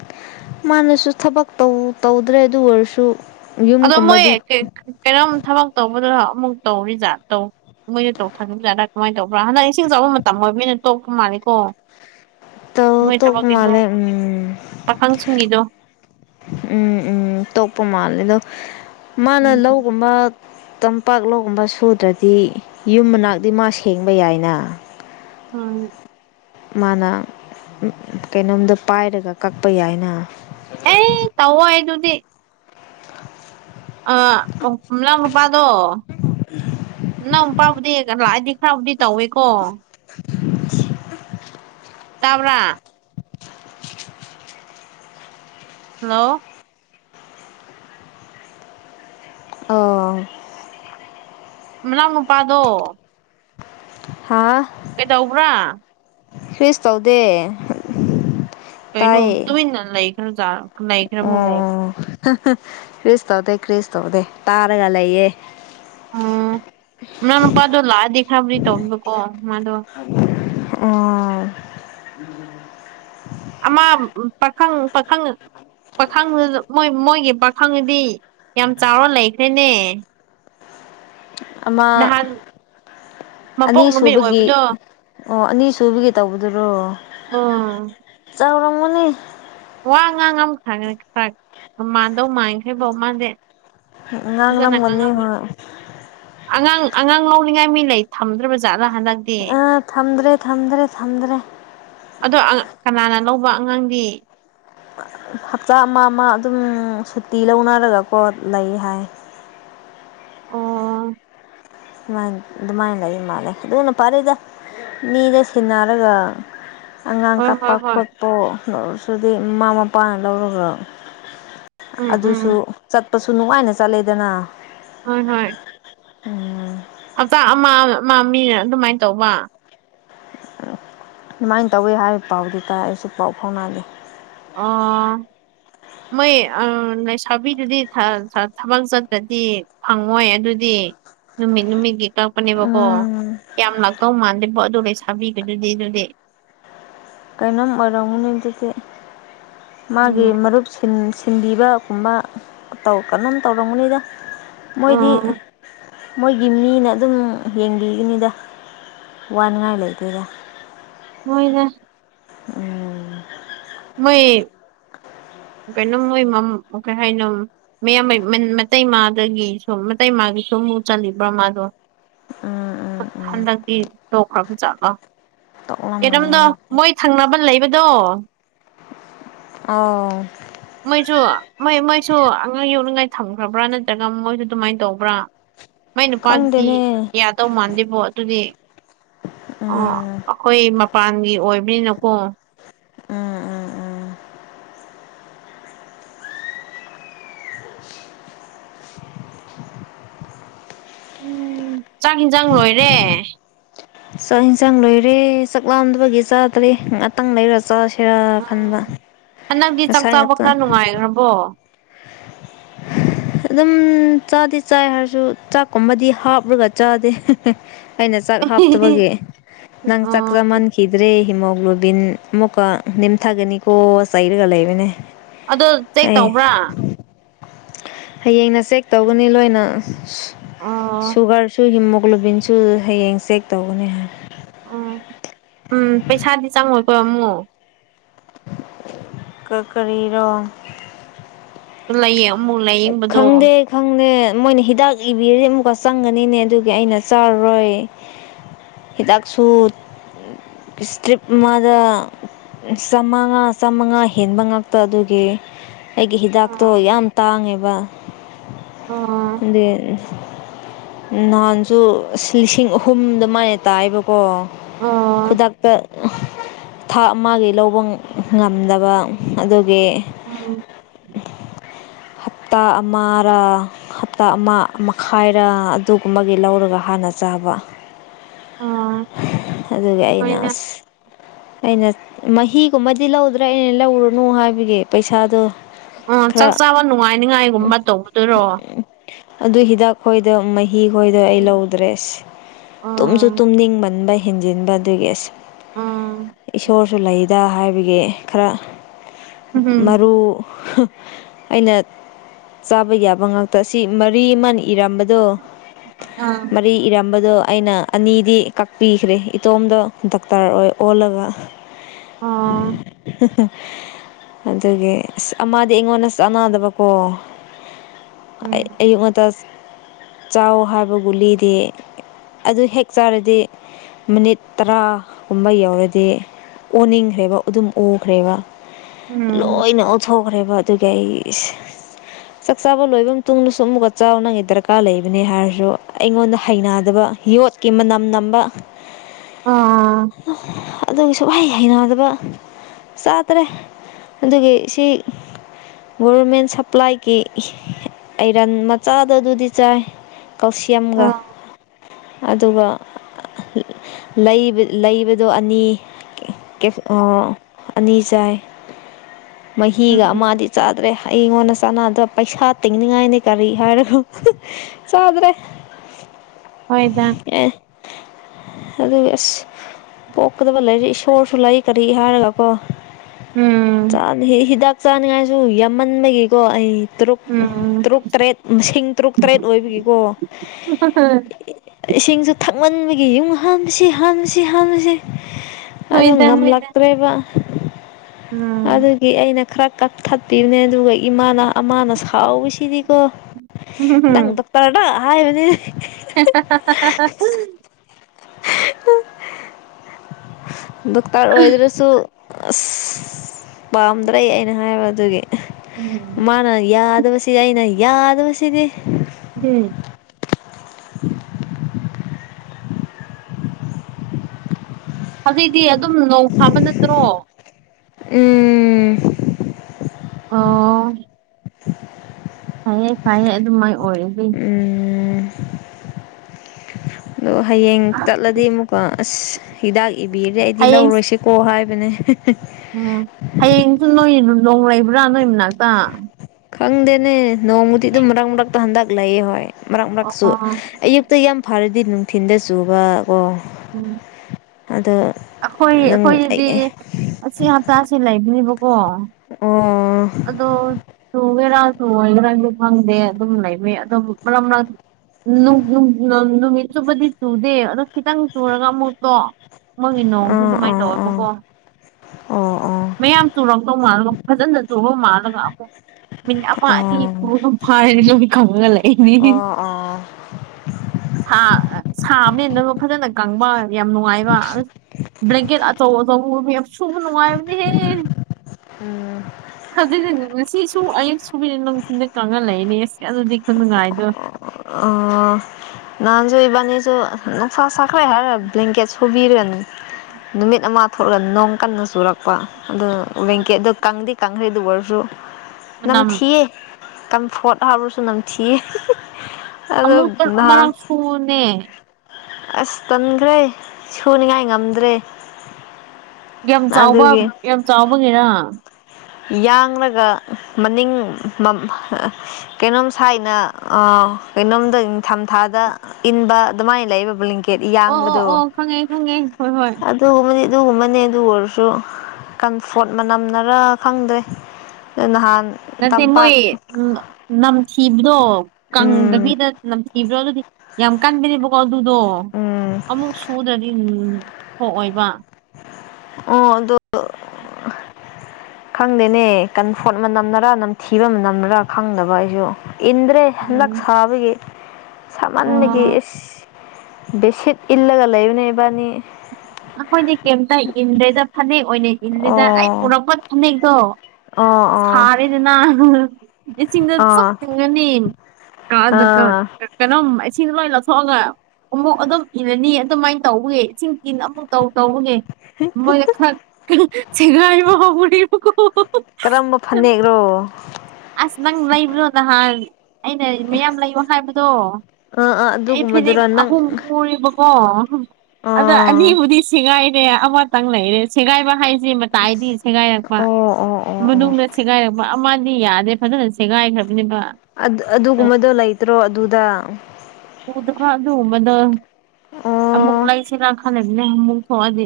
ꯃꯥꯅꯁꯨ ꯊꯕꯛꯧ ꯇꯧꯗ꯭ꯔꯦ ꯑꯗꯨ ꯑꯣꯏꯔꯁꯨ ꯑꯗꯣ ꯃꯣꯏ ꯌꯨꯝꯒꯨꯝꯕꯗꯤ ꯀꯩꯅꯣꯝ ꯊꯕꯛ ꯇꯧꯕꯗꯨ ꯑꯃꯨꯛ ꯇꯧ ꯔꯤꯖꯥ ꯇꯧ ꯃꯣꯏꯅ ꯇꯣꯛꯊꯈꯤꯕꯕꯖꯥꯠ꯭ꯔꯥ ꯀꯃꯥꯏꯅ ꯇꯧꯕ꯭ꯔꯥ ꯍꯟꯗꯛ ꯏꯁꯤꯡ ꯆꯥꯎꯥꯕ ꯃꯇꯝ ꯍꯣꯏ ꯃꯤꯣꯏꯅ ꯇꯣꯛꯄ ꯃꯥꯜꯂꯤꯀꯣ ꯇꯧ ꯇꯣ ꯃꯥꯅꯦ ꯎꯝ ꯄꯥꯈꯪꯁꯤꯡꯒꯤꯗꯣ ꯎꯝ ꯎꯝ ꯇꯨꯞꯄ ꯃꯥ ꯂꯩꯗꯣ ꯃꯥꯅ ꯎꯝ ꯂꯧꯒꯨꯝꯕ ꯄꯥꯛꯂꯣꯛꯒꯨꯝꯕ ꯁꯨꯗ꯭ꯔꯗꯤ ꯌꯨꯝ ꯃꯅꯥꯛꯇꯤ ꯃꯥ ꯁꯦꯡꯕ ꯌꯥꯏꯅ ꯑꯥ ꯃꯥꯅ ꯀꯩꯅꯣꯝꯗ ꯄꯥꯏꯔꯒ ꯀꯛꯄ ꯌꯥꯏꯅ ꯑꯦ ꯇꯧꯋꯦꯏ ꯑꯗꯨꯗꯤ (unintelligible) ꯏꯅꯥꯎꯄꯥꯕꯨꯗꯤ ꯂꯥꯛꯏꯗꯤ ꯈꯔꯕꯨꯗꯤ ꯇꯧꯋꯦꯀꯣ (inaudible) ꯇꯕ꯭ꯔꯥ ꯍꯂꯣ ꯑꯥꯎ ꯃꯅꯥꯎ ꯅꯨꯄꯥꯗꯣ (unintelligible) ꯀꯩꯗꯧꯕ꯭ꯔꯥ ꯐꯔꯦꯁ ꯇꯧꯗꯦ ꯀꯩꯅꯣ ꯇꯥꯏꯌꯦ ꯇꯨꯃꯤꯟꯅ ꯂꯩꯈ꯭ꯔꯥꯖꯥ ꯂꯩꯈ꯭ꯔꯥꯕꯣ ꯍꯥ ꯍꯥ ꯀꯔꯤꯁ ꯇꯧꯗꯦ ꯀꯔꯤꯁ ꯇꯧꯗꯦ ꯇꯔꯒ ꯂꯩꯌꯦ ꯎꯝ ꯃꯅꯥꯎ ꯅꯨꯄꯥꯗꯣ ꯂꯥꯛꯑꯗꯤ ꯈꯔꯕꯨꯗꯤ ꯇꯧꯕꯀꯣ ꯃꯥꯗꯣ ꯑ ꯑꯃ ꯄꯥꯈꯪ ꯄꯥꯈꯪ ꯄꯥꯈꯪꯗꯨꯖꯨ ꯃꯣꯏꯒꯤ ꯄꯥꯈꯪꯗꯤ ꯌꯥꯝ ꯆꯥꯎꯔ ꯂꯩꯈ꯭ꯔꯦꯅꯦ ꯑꯃ ꯅꯍꯥꯟ ꯑꯅꯤ ꯃꯄꯣꯛ ꯅꯨꯃꯤꯠ ꯁꯨꯕꯒꯤ ꯑꯣꯏꯕꯗꯣ ꯑꯣ ꯑꯅꯤ ꯁꯕꯒꯤ ꯇꯧꯕꯗꯨꯔꯣ ꯎꯝ꯫ ꯃꯅꯦ ꯋꯥ ꯉꯥꯡ (unintelligible) ꯈꯔ ꯃꯥꯟꯗꯧ ꯃꯥꯟꯈꯔꯦꯕꯣ ꯃꯥꯖꯦ꯫ ꯐꯖꯅ ꯉꯥꯡꯂꯝꯒꯅꯤ ꯉꯥꯡꯉꯝ ꯍꯣꯏ ꯑꯉꯥꯡ ꯑꯉꯥꯡ ꯂꯧꯅꯤꯡꯉꯥꯏ ꯃꯤ ꯂꯩ ꯃꯤ ꯊꯝꯗ꯭ꯔꯕ ꯖꯥꯠꯂꯥ ꯍꯟꯗꯛꯇꯤ ꯑ ꯊꯝꯗ꯭ꯔꯦ ꯊꯝꯗ꯭ꯔꯦ ꯊꯝꯗ꯭ꯔꯦ ꯑꯗꯣ ꯑꯉꯥꯡ ꯀꯅꯥꯅ ꯂꯧꯕ ꯑꯉꯥꯡꯗꯤ꯫ ꯍꯞꯇꯥ ꯑꯃ ꯑꯃ ꯑꯗꯨꯝ ꯁꯨꯇꯤ ꯂꯧꯅꯔꯒꯀꯣ ꯂꯩ ꯍꯥꯏ (unintelligible) ꯑꯣ ꯃꯥꯅꯤ ꯑꯗꯨꯃꯥꯏꯅ ꯂꯩ ꯃꯥꯂꯦ ꯑꯗꯨꯅ ꯐꯔꯦꯗ꯫ ꯃꯤꯗ ꯁꯤꯟꯅꯔꯒ ꯑꯉꯥꯡ ꯍꯣꯏ ꯀꯥꯞꯄ ꯍꯣꯏ ꯍꯣꯏ ꯈꯣꯠꯄ‌ꯣ ꯁꯨꯗꯤ ꯃꯃꯥ ꯃꯄꯥꯅ ꯂꯧꯔꯒ ꯎꯝ ꯎꯝ ꯑꯗꯨꯁꯨ ꯆꯠꯄꯁꯨ ꯅꯨꯡꯉꯥꯏꯅ ꯆꯠꯂꯦꯗꯅ ꯍꯣꯏ ꯍꯣꯏ ꯎꯝ ꯍꯞꯇꯥ ꯑꯃ ꯑꯃ ꯃꯤꯅ ꯑꯗꯨꯃꯥꯏꯅ ꯇꯧꯕ ꯑꯗꯨꯃꯥꯏꯅ ꯇꯧꯋꯤ ꯍꯥꯏ ꯄꯥꯎꯗꯤ ꯇꯥꯏ ꯑꯩꯁꯨ ꯄꯥꯎ ꯐꯥꯎꯅꯗꯦ ꯑꯣ ꯃꯣꯏ ꯂꯩꯁꯥꯕꯤꯗꯨꯗꯤ ꯊ ꯊꯕꯛ ꯆꯠꯄꯗꯤ ꯐꯪꯉꯣꯏ ꯑꯗꯨꯗꯤ ꯅꯨꯃꯤꯠ ꯅꯨꯃꯤꯠꯀꯤ ꯇꯛꯄꯅꯦꯕꯀꯣ ꯎꯝ ꯀꯌꯥꯝ ꯉꯥꯛꯇꯧ ꯃꯥꯟꯗꯦꯕꯣ ꯑꯗꯨꯒ ꯄꯩꯁꯥꯕꯤꯕꯗꯨꯗꯤ ꯑꯗꯨꯗꯤ ꯀꯩꯅꯣꯝ ꯑꯣꯏꯔꯝꯒꯅꯤ ꯑꯗꯨꯗꯤ ꯃꯥꯒꯤ ꯎꯝ ꯃꯔꯨꯞꯁꯤꯡꯟꯁꯤ ꯊꯤꯟꯕꯤꯕꯒꯨꯝꯕ ꯇꯧ ꯀꯩꯅꯣꯝ ꯇꯧꯔꯝꯒꯅꯤꯗ ꯃꯣꯏꯗꯤ ꯎꯝ ꯃꯣꯏꯒꯤ ꯃꯤꯅ ꯑꯗꯨꯝ ꯌꯦꯡꯕꯤꯒꯅꯤꯗ ꯋꯥꯏ ꯉꯥꯏ ꯂꯩꯇꯣꯏꯗ ꯃꯣꯏꯅ ꯎꯝ ꯃꯌꯦꯛ ꯎꯝ ꯀꯩꯅꯣ ꯃꯣꯏ ꯃꯝ ꯀꯩ ꯍꯥꯏꯅꯣ ꯃꯌꯥꯝꯕꯩ ꯃꯇꯩ ꯃꯥꯗꯒꯤ ꯁꯨꯝ ꯃꯇꯩ ꯃꯥꯒꯤ ꯁꯨꯝ ꯆꯪꯕ꯭ꯔꯣꯃ ꯑꯗꯨꯣ ꯎꯝ ꯎꯝ ꯎꯝ ꯇꯣꯛꯈ꯭ꯔꯕꯖꯥꯠꯂꯣ ꯇꯣꯛꯂꯝꯒꯅꯤ ꯀꯔꯝꯅꯣ ꯍꯟꯗꯛꯇꯤ ꯃꯣꯏ ꯊꯪꯅꯕ ꯂꯩꯕꯗꯣ ꯑ ꯃꯣꯏꯁꯨ ꯃꯣꯏ ꯃꯣꯏꯁꯨ ꯑꯉꯥꯡ ꯌꯧꯅꯉꯥꯏ ꯊꯝꯈ꯭ꯔꯕ꯭ꯔꯥ ꯅꯠꯇ꯭ꯔꯒ ꯃꯣꯏꯁꯨ ꯑꯗꯨꯃꯥꯏꯅ ꯇꯧꯕ꯭ꯔꯥ ꯃꯥꯏ ꯅꯨꯄꯥꯗꯨꯗꯤ ꯈꯪꯗꯦꯅꯦ ꯌꯥꯗꯧ ꯃꯥꯟꯗꯦꯕꯣ ꯑꯗꯨꯗꯤ ꯑ ꯎꯝ ꯑꯩꯈꯣꯏ ꯃꯄꯥꯟꯒꯤ ꯑꯣꯏꯕꯅꯤꯅꯀꯣ ꯎꯝ ꯎꯝ ꯎꯝ ꯎꯝ ꯆꯥꯛ ꯌꯦꯟꯁꯥꯡ ꯂꯣꯏꯔꯦ ꯆꯥꯛ ꯏꯟꯁꯥꯡ ꯂꯣꯏꯔꯦ ꯆꯥꯛ ꯂꯥꯝꯗꯕꯒꯤ ꯆꯥꯗꯔꯦ ꯉꯍꯥꯛꯇꯪ ꯂꯩꯔ ꯆꯁꯤꯔꯥ ꯎꯝ ꯈꯟꯕ ꯍꯟꯗꯛꯇꯤ ꯆꯥꯛ ꯉꯁꯥꯏ ꯆꯥꯕ ꯉꯥꯛꯇ ꯈꯔ ꯅꯨꯡꯉꯥꯏꯈ꯭ꯔꯕꯣ (unintelligible) ꯑꯗꯨꯝ ꯆꯥꯗꯤꯦ ꯆꯥꯏ ꯍꯥꯏꯔꯁꯨ ꯆꯥꯛꯀꯨꯝꯕꯗꯤ ꯍꯥꯞꯔꯒ ꯆꯥꯗꯦ ꯑꯩꯅ ꯆꯥꯛ ꯍꯥꯞꯇꯕꯒꯤ ꯅꯪ ꯆꯥꯛ ꯎꯝ ꯆꯥꯃꯟꯈꯤꯗ꯭ꯔꯦ ꯍꯤꯃꯣꯒ꯭ꯂꯣꯕꯤꯟ ꯑꯃꯨꯛꯀ ꯅꯦꯝꯊꯒꯅꯤꯀꯣ ꯆꯩꯔꯒ ꯂꯩꯕꯅꯦ ꯑꯗꯣ ꯆꯦꯛ ꯑꯩ ꯇꯧꯕ꯭ꯔꯥ ꯍꯌꯦꯡꯅ ꯆꯦꯛ ꯇꯧꯒꯅꯤ ꯂꯣꯏꯅ ꯑꯣ ꯁꯨꯒꯔꯁꯨ ꯍꯃꯨꯛ ꯒ꯭ꯂꯣꯕꯤꯟꯁꯨ ꯍꯌꯦꯡ ꯆꯦꯛ ꯇꯧꯒꯅꯤ ꯍꯥꯏ ꯎ ꯎꯝ ꯄꯩꯁꯥꯗꯤ ꯆꯪꯉꯣꯏ ꯈꯣ ꯑꯃꯃꯛ ꯀ ꯀꯔꯤꯔꯣ ꯂꯩꯌꯦ ꯑꯃꯨꯛ ꯂꯥꯏꯌꯦꯡꯕꯗꯣ ꯈꯪꯗꯦ ꯈꯪꯗꯦ ꯃꯣꯏꯅ ꯍꯤꯗꯥꯛ ꯏꯕꯤꯔꯤ ꯑꯃꯨꯛꯀ ꯆꯪꯒꯅꯤꯅꯦ ꯑꯗꯨꯒꯤ ꯑꯩꯅ ꯆꯥꯔꯔꯣꯏ ꯍꯤꯗꯥꯛꯁꯨ ꯏꯁꯇ꯭ꯔꯤꯞ ꯑꯃꯗ ꯆꯥꯃꯉꯥ ꯆꯥꯃꯉꯥ ꯍꯦꯟꯕ ꯉꯥꯛꯇ ꯑꯗꯨꯒꯤ ꯑꯩꯒꯤ ꯍꯤꯗꯥꯛꯇꯣ ꯎꯝ ꯌꯥꯝ ꯇꯥꯡꯉꯦꯕ ꯑꯣ ꯑ ꯅꯍꯥꯟꯁꯨ ꯑ ꯂꯤꯁꯤꯡ ꯑꯍꯨꯝ ꯑꯗꯨ ꯃꯥꯏꯅ ꯇꯥꯏꯕ ꯑꯣ ꯑꯣ ꯈꯨꯗꯛꯇ ꯊꯥꯛ ꯑꯃꯒꯤ ꯂꯧꯕ ꯉꯝꯗꯕ ꯑꯗꯨꯒ ꯎꯝ ꯍꯞꯇꯥ ꯑꯃꯔꯥ ꯍꯞꯇꯥ ꯑꯃ ꯃꯈꯥꯏꯔ ꯑꯗꯨꯒꯨꯝꯕꯒꯤ ꯂꯧꯔꯒ ꯍꯥꯟꯅ ꯆꯥꯕ ꯑꯣ ꯑꯗꯨꯗꯒꯤ ꯍꯣꯏꯗ ꯑꯩꯅꯁ ꯑꯩꯅ ꯃꯍꯤꯒꯨꯝꯕꯗꯤ ꯂꯧꯗ꯭ꯔꯦ ꯑꯩꯅ ꯂꯧꯔꯨꯅꯨ ꯍꯥꯏꯕꯒꯤ ꯄꯩꯁꯥꯗꯣ ꯑꯣ ꯈꯔ ꯆꯥꯛ ꯆꯥꯕ ꯅꯨꯡꯉꯥꯏꯅꯤꯉꯥꯏꯒꯨꯝꯕ ꯇꯧꯕꯗꯨꯔꯣ ꯑꯗꯨ ꯍꯤꯗꯥꯛ ꯑꯩꯈꯣꯏꯗ ꯃꯩ ꯃꯍꯤ ꯈꯣꯏꯗꯣ ꯑꯩ ꯎꯝ ꯂꯧꯗ꯭ꯔꯦꯁ ꯇꯨꯝꯁꯨ ꯎꯝ ꯇꯨꯝꯅꯤꯡꯃꯟꯕ ꯍꯦꯟꯖꯤꯟꯕ ꯑꯗꯨꯒꯤ ꯑꯁ ꯏꯁꯣꯔꯁꯨ ꯂꯩꯗ ꯍꯥꯏꯕꯒꯤ ꯈꯔ ꯎꯝ ꯃꯔꯨ ꯑꯩꯅ ꯆꯥꯕ ꯌꯥꯕ ꯉꯥꯛꯇ ꯑꯁꯤ ꯃꯔꯤ ꯑꯃꯅ ꯏꯔꯝꯕꯗꯣ ꯑ ꯃꯔꯤ ꯏꯔꯝꯕꯗꯣ ꯑꯩꯅ ꯑꯅꯤꯗꯤ ꯀꯛꯄꯤꯈ꯭ꯔꯦ ꯏꯇꯣꯝꯗ ꯗꯥꯛꯇꯔ ꯑꯣꯏ ꯑꯣꯜꯂꯒ ꯑꯗꯨꯒꯤ ꯑ ꯑꯃꯗꯤ ꯑꯩꯉꯣꯟꯗ ꯆꯥꯟꯅꯗꯕꯀꯣ ꯑꯩ ꯎꯝ ꯑꯌꯨꯛ ꯉꯇꯥ ꯆꯥꯎ ꯍꯥꯏꯕ ꯒꯨꯂꯤꯗꯤ ꯑꯗꯨ ꯍꯦꯛ ꯆꯥꯔꯗꯤ ꯃꯤꯅꯤꯠ ꯇꯔꯥꯒꯨꯝꯕ ꯌꯧꯔꯗꯤ ꯑꯣꯅꯤꯡꯈ꯭ꯔꯦꯕ ꯑꯗꯨꯝ ꯑꯣꯈ꯭ꯔꯦꯕ ꯎꯝ ꯂꯣꯏꯅ ꯎꯠꯊꯣꯛꯈ꯭ꯔꯦꯕ ꯑꯗꯨꯒꯤ ꯑꯩꯁꯦ ꯆꯥꯛ ꯆꯥꯕ ꯂꯣꯏꯕꯨꯡꯗꯁꯨ ꯑꯃꯨꯛꯀ ꯆꯥꯎꯅꯉꯒꯤ ꯗꯔꯀꯥꯔ ꯂꯩꯕꯅꯤ ꯍꯥꯏꯔꯁꯨ ꯑꯩꯉꯣꯟꯗ ꯍꯩꯅꯗꯕ ꯌꯣꯠꯀꯤ ꯃꯅꯝ ꯅꯝꯕ ꯑꯣ ꯑꯗꯨꯒꯤ ꯁꯨꯡꯍꯩ ꯍꯩꯅꯗꯕ ꯆꯥꯗ꯭ꯔꯦ ꯑꯗꯨꯒꯤ ꯁꯤ ꯒꯣꯔꯃꯦꯟ ꯁꯄ꯭ꯂꯥꯏꯒꯤ ꯑꯥꯏꯔꯟ ꯃꯆꯥꯗ ꯑꯗꯨꯗꯤ ꯆꯥꯏ ꯑꯣ (inaudible) ꯑꯗꯨꯒ ꯂꯩꯕꯗꯣ ꯑꯅꯤ ꯑꯅꯤ ꯆꯥꯏ ꯃꯍꯤꯒ ꯑꯃ ꯎꯝ ꯑꯩ ꯆꯥꯗ꯭ꯔꯦ ꯑꯩꯉꯣꯟꯗ ꯆꯥꯅꯕꯗ꯭ꯔ ꯄꯩꯁꯥ ꯇꯤꯡꯅꯤꯡꯉꯥꯏꯅꯤ ꯀꯔꯤ ꯍꯥꯏꯔꯒ ꯆꯥꯗ꯭ꯔꯦ (unintelligible) ꯍꯣꯏꯗ ꯑꯦ ꯑꯁ ꯄꯣꯛꯗꯕ ꯁꯣꯔꯁꯨ ꯂꯩ ꯀꯔꯤ ꯍꯥꯏꯔꯒꯀꯣ ꯎꯝ ꯍꯤꯗꯥꯛ ꯆꯥꯅꯤꯡꯉꯥꯏ ꯁꯨ ꯌꯥꯝꯃꯟꯕꯒꯤꯀꯣ ꯑꯩ ꯇꯔꯨꯛ ꯎꯝ ꯇꯔꯨꯛ ꯇꯔꯦꯠ ꯃꯁꯤꯡ ꯇꯔꯨꯛ ꯇꯔꯦꯠ ꯑꯣꯏꯕꯒꯤꯀꯣ ꯏꯁꯤꯡꯁꯨ ꯊꯛꯃꯟꯕꯒꯤ ꯑꯩꯒꯤ ꯌꯨꯡ ꯍꯥꯟꯕꯁꯤ ꯍꯥꯟꯕꯁꯤ ꯍꯥꯟꯕꯁꯤ ꯑꯗꯣ ꯍꯣꯏꯗ ꯍꯣꯏꯗ ꯉꯝꯂꯛꯇ꯭ꯔꯦꯕ ꯎꯝ ꯑꯗꯨꯒꯤ ꯑꯩꯅ ꯈꯔ ꯀꯛꯊꯠꯄꯤꯕꯅꯦ ꯑꯗꯨꯒ ꯏꯃꯥꯅ ꯑꯃꯅ ꯁꯥꯎꯤꯁꯤꯗꯤꯀꯣ ꯅꯪ ꯗꯣꯛꯇꯔꯗ ꯍꯥꯏꯕꯅꯤ ꯍ ꯇ ꯇ ꯇ ꯇ ꯇ ꯎ ꯗꯣꯛꯇꯔ ꯑꯣꯏꯗ꯭ꯔꯁꯨ ꯑꯁ ꯄꯥꯝꯗ꯭ꯔꯦ ꯑꯩꯅ ꯍꯥꯏꯕ ꯑꯗꯨꯒꯤ ꯎꯝ ꯃꯥꯅ ꯌꯥꯗꯕꯁꯤꯗꯤ ꯑꯩꯅ ꯌꯥꯗꯕꯁꯤꯗꯤ ꯎꯝ (inaudible) ꯑꯗꯨꯑꯣꯩꯗꯤ ꯑꯗꯨꯝ ꯅꯧ ꯐꯥꯕ ꯅꯠꯇ꯭ꯔꯣ ꯎꯝ ꯑꯣ ꯐꯩꯌꯦꯦ ꯐꯩꯌꯦ ꯑꯗꯨꯃꯥꯏ ꯑꯣꯏꯔꯗꯤ ꯎꯝ ꯑꯗꯣ ꯍꯌꯦꯡ ꯇꯠꯂꯗꯤ ꯑꯃꯨꯛꯀꯣ ꯑꯁ ꯍꯤꯗꯥꯛ ꯏꯕꯤꯔꯦ ꯑꯩꯗꯤ ꯍꯌꯦꯡ ꯂꯧꯔꯣꯏꯁꯤꯀꯣ ꯍꯥꯏꯕ ꯑꯗꯨꯅꯦ ꯎꯝ ꯍꯌꯦꯡꯁꯨ ꯅꯣꯏ ꯂꯣꯡ ꯂꯩꯕ꯭ꯔꯥ ꯅꯣꯏ ꯃꯅꯥꯛꯇ ꯈꯪꯗꯦꯅꯦ ꯅꯣꯡꯃꯗꯤ ꯑꯗꯨꯝ ꯃꯔꯛ ꯃꯔꯛꯇ ꯍꯟꯗꯛ ꯂꯩꯌꯦ ꯍꯣꯏ ꯃꯔꯛ ꯑꯣ ꯃꯔꯛꯁꯨ ꯑꯌꯨꯛꯇ ꯌꯥꯝ ꯐꯔꯗꯤ ꯅꯨꯡꯊꯤꯤꯟꯗ ꯆꯨꯕ ꯀꯣ ꯎꯝ ꯑꯩꯈꯣꯏ ꯑꯩꯈꯣꯏꯒꯤꯗꯤ ꯑꯩ ꯑꯁꯤ ꯍꯞꯇꯥꯁꯤ ꯂꯩꯕꯅꯦꯕꯀꯣ ꯑꯣ ꯑꯗꯣ ꯇꯋꯦꯔ ꯨ ꯑꯣꯏꯒ꯭ꯔꯥꯗꯤ ꯈꯪꯗꯦ ꯑꯗꯨꯝ ꯂꯩꯃꯤ ꯑꯗꯨꯝ ꯃꯔ ꯃꯔ ꯅꯨꯃꯤꯠ ꯆꯨꯕꯗꯤ ꯆꯨꯗꯦ ꯑꯗꯣ ꯈꯤꯇꯪ ꯆꯨꯔꯒ ꯑꯃꯨꯛꯇꯣ ꯃꯣꯏꯒꯤ ꯅꯣꯡꯗꯤ ꯑꯥ ꯑꯗꯨꯃꯥꯏꯅ ꯑꯥ ꯑꯥ ꯇꯧꯔꯒꯀꯣ ꯑꯣ ꯑꯣ ꯃꯌꯥꯝ ꯆꯨꯔꯧꯗꯧ ꯃꯥꯜꯂꯣ ꯐꯖꯅ ꯇ ꯃꯥꯅꯒꯕ ꯃꯤꯅ ꯑꯣ ꯑꯃꯅꯤ ꯄ ꯑꯗꯨꯝ ꯐꯥꯔꯅꯤ ꯂꯃꯤ ꯈꯪꯉꯒ ꯂꯩꯅꯤꯗꯤ ꯑꯣ ꯑꯣ ꯁꯥꯕꯅꯦ ꯅ ꯐꯖꯅ ꯀꯪꯕ ꯌꯥꯝ ꯅꯨꯡꯉꯥꯏꯕ ꯑ ꯕ꯭ꯂꯦꯡꯀꯦꯠ ꯑꯆꯧ ꯑꯆꯧꯕ ꯃꯤ ꯌꯥꯝ ꯁꯨꯕ ꯅꯨꯡꯉꯥꯏꯕꯅꯦꯍꯦ ꯎꯝ ꯈꯖꯤꯛꯖꯤ ꯉꯁꯤꯁꯨ ꯑꯌꯨꯛ ꯁꯨꯕꯤꯗ ꯅꯨꯡꯊꯤꯟꯗ ꯀꯪꯍꯜꯂꯛꯏꯅꯦ ꯑꯦꯁ ꯑꯗꯨꯗꯤ ꯈꯨꯅꯨꯡꯉꯥꯏꯗꯣ ꯅꯥꯟꯖꯨꯕꯅꯤꯁꯨ ꯆꯈ꯭ꯔꯦ ꯍꯥꯏꯔ ꯭ꯂꯀꯦꯠ ꯐꯨꯕꯤꯔꯒꯅꯤ ꯅꯨꯃꯤꯠ ꯑꯃ ꯊꯣꯛꯂꯒ ꯅꯣꯡ ꯀꯟꯅ ꯆꯨꯔꯛꯄ ꯑꯗꯨꯗꯣ ꯦꯦꯡꯀꯦ ꯑꯗꯨꯣ ꯀꯪꯗꯤ ꯀꯪꯔꯤꯦ ꯑꯗꯨ ꯋꯥꯔꯁꯨꯁꯨ ꯅꯝ ꯃꯅꯝ ꯊꯤꯦ ꯀꯝꯐꯣꯔꯠ ꯍꯥꯏꯕꯁꯨ ꯅꯝꯊꯤꯌꯦ ꯑꯗꯨ ꯑꯃꯨꯛ ꯅꯍꯥꯟ ꯑꯃꯥꯡ ꯁꯨꯅꯦ ꯑꯁ ꯇꯟꯈ꯭ꯔꯦ ꯁꯨꯅꯤꯉꯥꯏ ꯉꯝꯗ꯭ꯔꯦ ꯌꯥꯝ ꯆꯥꯎꯕ ꯑꯗꯨꯒꯤ ꯌꯥꯝ ꯆꯥꯎꯕꯒꯤꯔ ꯌꯥꯡꯂꯒ ꯃꯅꯤꯡ ꯀꯩꯅꯣꯝ ꯁꯥꯏꯅ ꯀꯩꯅꯣꯝꯗ ꯅꯤꯡꯊꯝꯊꯥꯗ ꯏꯟꯕ ꯑꯗꯨꯃꯥꯏꯅ ꯂꯩꯕꯕꯨ ꯑꯣ ꯑꯣ ꯌꯥꯡꯕꯗꯣ ꯑꯣ ꯈꯪꯉꯦ ꯈꯪꯉꯦ ꯍꯣꯏ ꯍꯣꯏ ꯑꯗꯨ ꯑꯗꯨꯒꯨꯝꯕꯅꯦ ꯑꯗꯨ ꯑꯣꯏꯔꯁꯨ ꯀꯟꯐꯣꯔꯠ ꯃꯅꯝꯅꯔ ꯈꯪꯗ꯭ꯔꯦ ꯑꯗꯨ ꯅꯍꯥꯟ ꯅꯠꯇꯦ ꯇꯝꯄꯥꯛ ꯃꯣꯏ ꯅꯝꯊꯤꯕ꯭ꯔꯣ ꯎꯝ ꯀꯪꯗꯕꯤꯗ ꯅꯝꯊꯤꯕ꯭ꯔꯣ ꯑꯗꯨꯗꯤ ꯌꯥꯝ ꯀꯟꯕꯅꯦꯕꯀꯣ ꯑꯗꯨꯗꯣ ꯎꯝ ꯑꯃꯨꯛ ꯁꯨꯗ꯭ꯔꯗꯤꯝ ꯍꯑꯣꯏꯕ ꯑꯣ ꯑꯗꯨ ꯑ ꯈꯪꯗꯦꯅꯦ ꯀꯟꯐꯣꯠ ꯑꯃ ꯅꯝꯅꯔꯥ ꯅꯝꯊꯤꯕ ꯑꯃ ꯅꯝꯅꯔꯥ ꯈꯪꯗꯕ ꯑꯩꯁꯨ ꯏꯟꯗ꯭ꯔꯦ ꯍꯟꯗꯛ ꯎꯝ ꯁꯥꯕꯒꯤ ꯁꯃꯟꯒꯤ ꯑꯣ ꯑꯦ ꯕꯦꯁꯤꯠ ꯏꯜꯂꯒ ꯂꯩꯕꯅꯦ ꯏꯕꯥꯅꯤ ꯑꯩꯈꯣꯏꯗꯤ ꯀꯩꯇ ꯏꯟꯗ꯭ꯔꯦꯗ ꯐꯅꯦꯛ ꯑꯣꯏꯅ ꯏꯜꯜꯂꯤꯦꯗ ꯑꯩ ꯑꯣ ꯄꯨꯔꯛꯄ ꯐꯅꯦꯛꯇꯣ ꯑꯣ ꯑꯣ ꯁꯔꯦꯗꯅꯥ ꯏꯁꯤꯡꯗ ꯁꯛ ꯑꯥ ꯇꯤꯡꯒꯅꯤ ꯀꯛꯗ ꯀ ꯑꯥ ꯀꯛꯀꯅ ꯏꯁꯤꯡꯗ ꯂꯣꯏ ꯂ ꯊꯣꯛꯑꯒ ꯑꯃꯨꯛ ꯑꯗꯨꯝ ꯏꯔꯅꯤ ꯑꯗꯨꯃꯥꯏꯅ ꯇꯧꯕꯒꯤꯦ ꯏꯁꯤꯡ ꯇꯤꯟ ꯑꯃꯨꯛ ꯇꯧ ꯇꯧꯅꯦ ꯃ ꯈ ꯁꯤꯒ꯭ꯔ ꯍꯥꯏꯕ ꯍꯕꯨ ꯀꯔꯝꯕ ꯐꯅꯦꯛ꯭ꯔꯣ ꯑꯁ ꯅꯪ ꯂꯩꯕ꯭ꯔꯣ ꯅꯍꯥꯟ ꯑꯩꯅ ꯃꯌꯥꯝ ꯂꯩꯌꯣ ꯍꯥꯏꯕꯗꯣ ꯑꯥ ꯑꯥ ꯑꯩ ꯐꯅꯤ ꯑꯗꯨꯒꯨꯝꯕꯗꯨꯔ ꯅꯪ ꯑꯍꯨꯝ ꯃꯔꯤꯕ ꯑꯣ ꯑꯗ ꯑꯥ ꯑꯅꯤꯕꯨꯗꯤ ꯁꯦꯒꯥꯏꯔꯦ ꯑꯃꯇꯪ ꯂꯩꯔꯦ ꯁꯦꯒꯥꯏꯕ ꯍꯥꯏꯁꯦ ꯆꯦ ꯃꯇꯥꯏꯗꯤ ꯁꯦꯒꯥꯏꯔꯛꯄ ꯑꯣ ꯑꯣ ꯑꯣ ꯑꯣ ꯃꯅꯨꯡꯗ ꯁꯦꯒꯥꯏꯔꯛꯄ ꯑꯃꯗꯤ ꯌꯥꯔ ꯐ ꯁꯤꯁꯤꯡꯉꯥꯏ ꯑꯗꯨ ꯕ ꯑꯗꯨꯒꯨꯝꯕꯗꯣ ꯂꯩꯇ꯭ꯔꯣ ꯑꯗꯨꯗ ꯎꯗ ꯑꯗꯨ ꯃꯗꯣ ꯑꯃꯨꯛ ꯑꯣ ꯂꯩꯁꯤꯅ ꯈꯜꯂꯅꯤꯅꯦ ꯑꯃꯨꯛ ꯊꯣꯛꯑꯗꯤ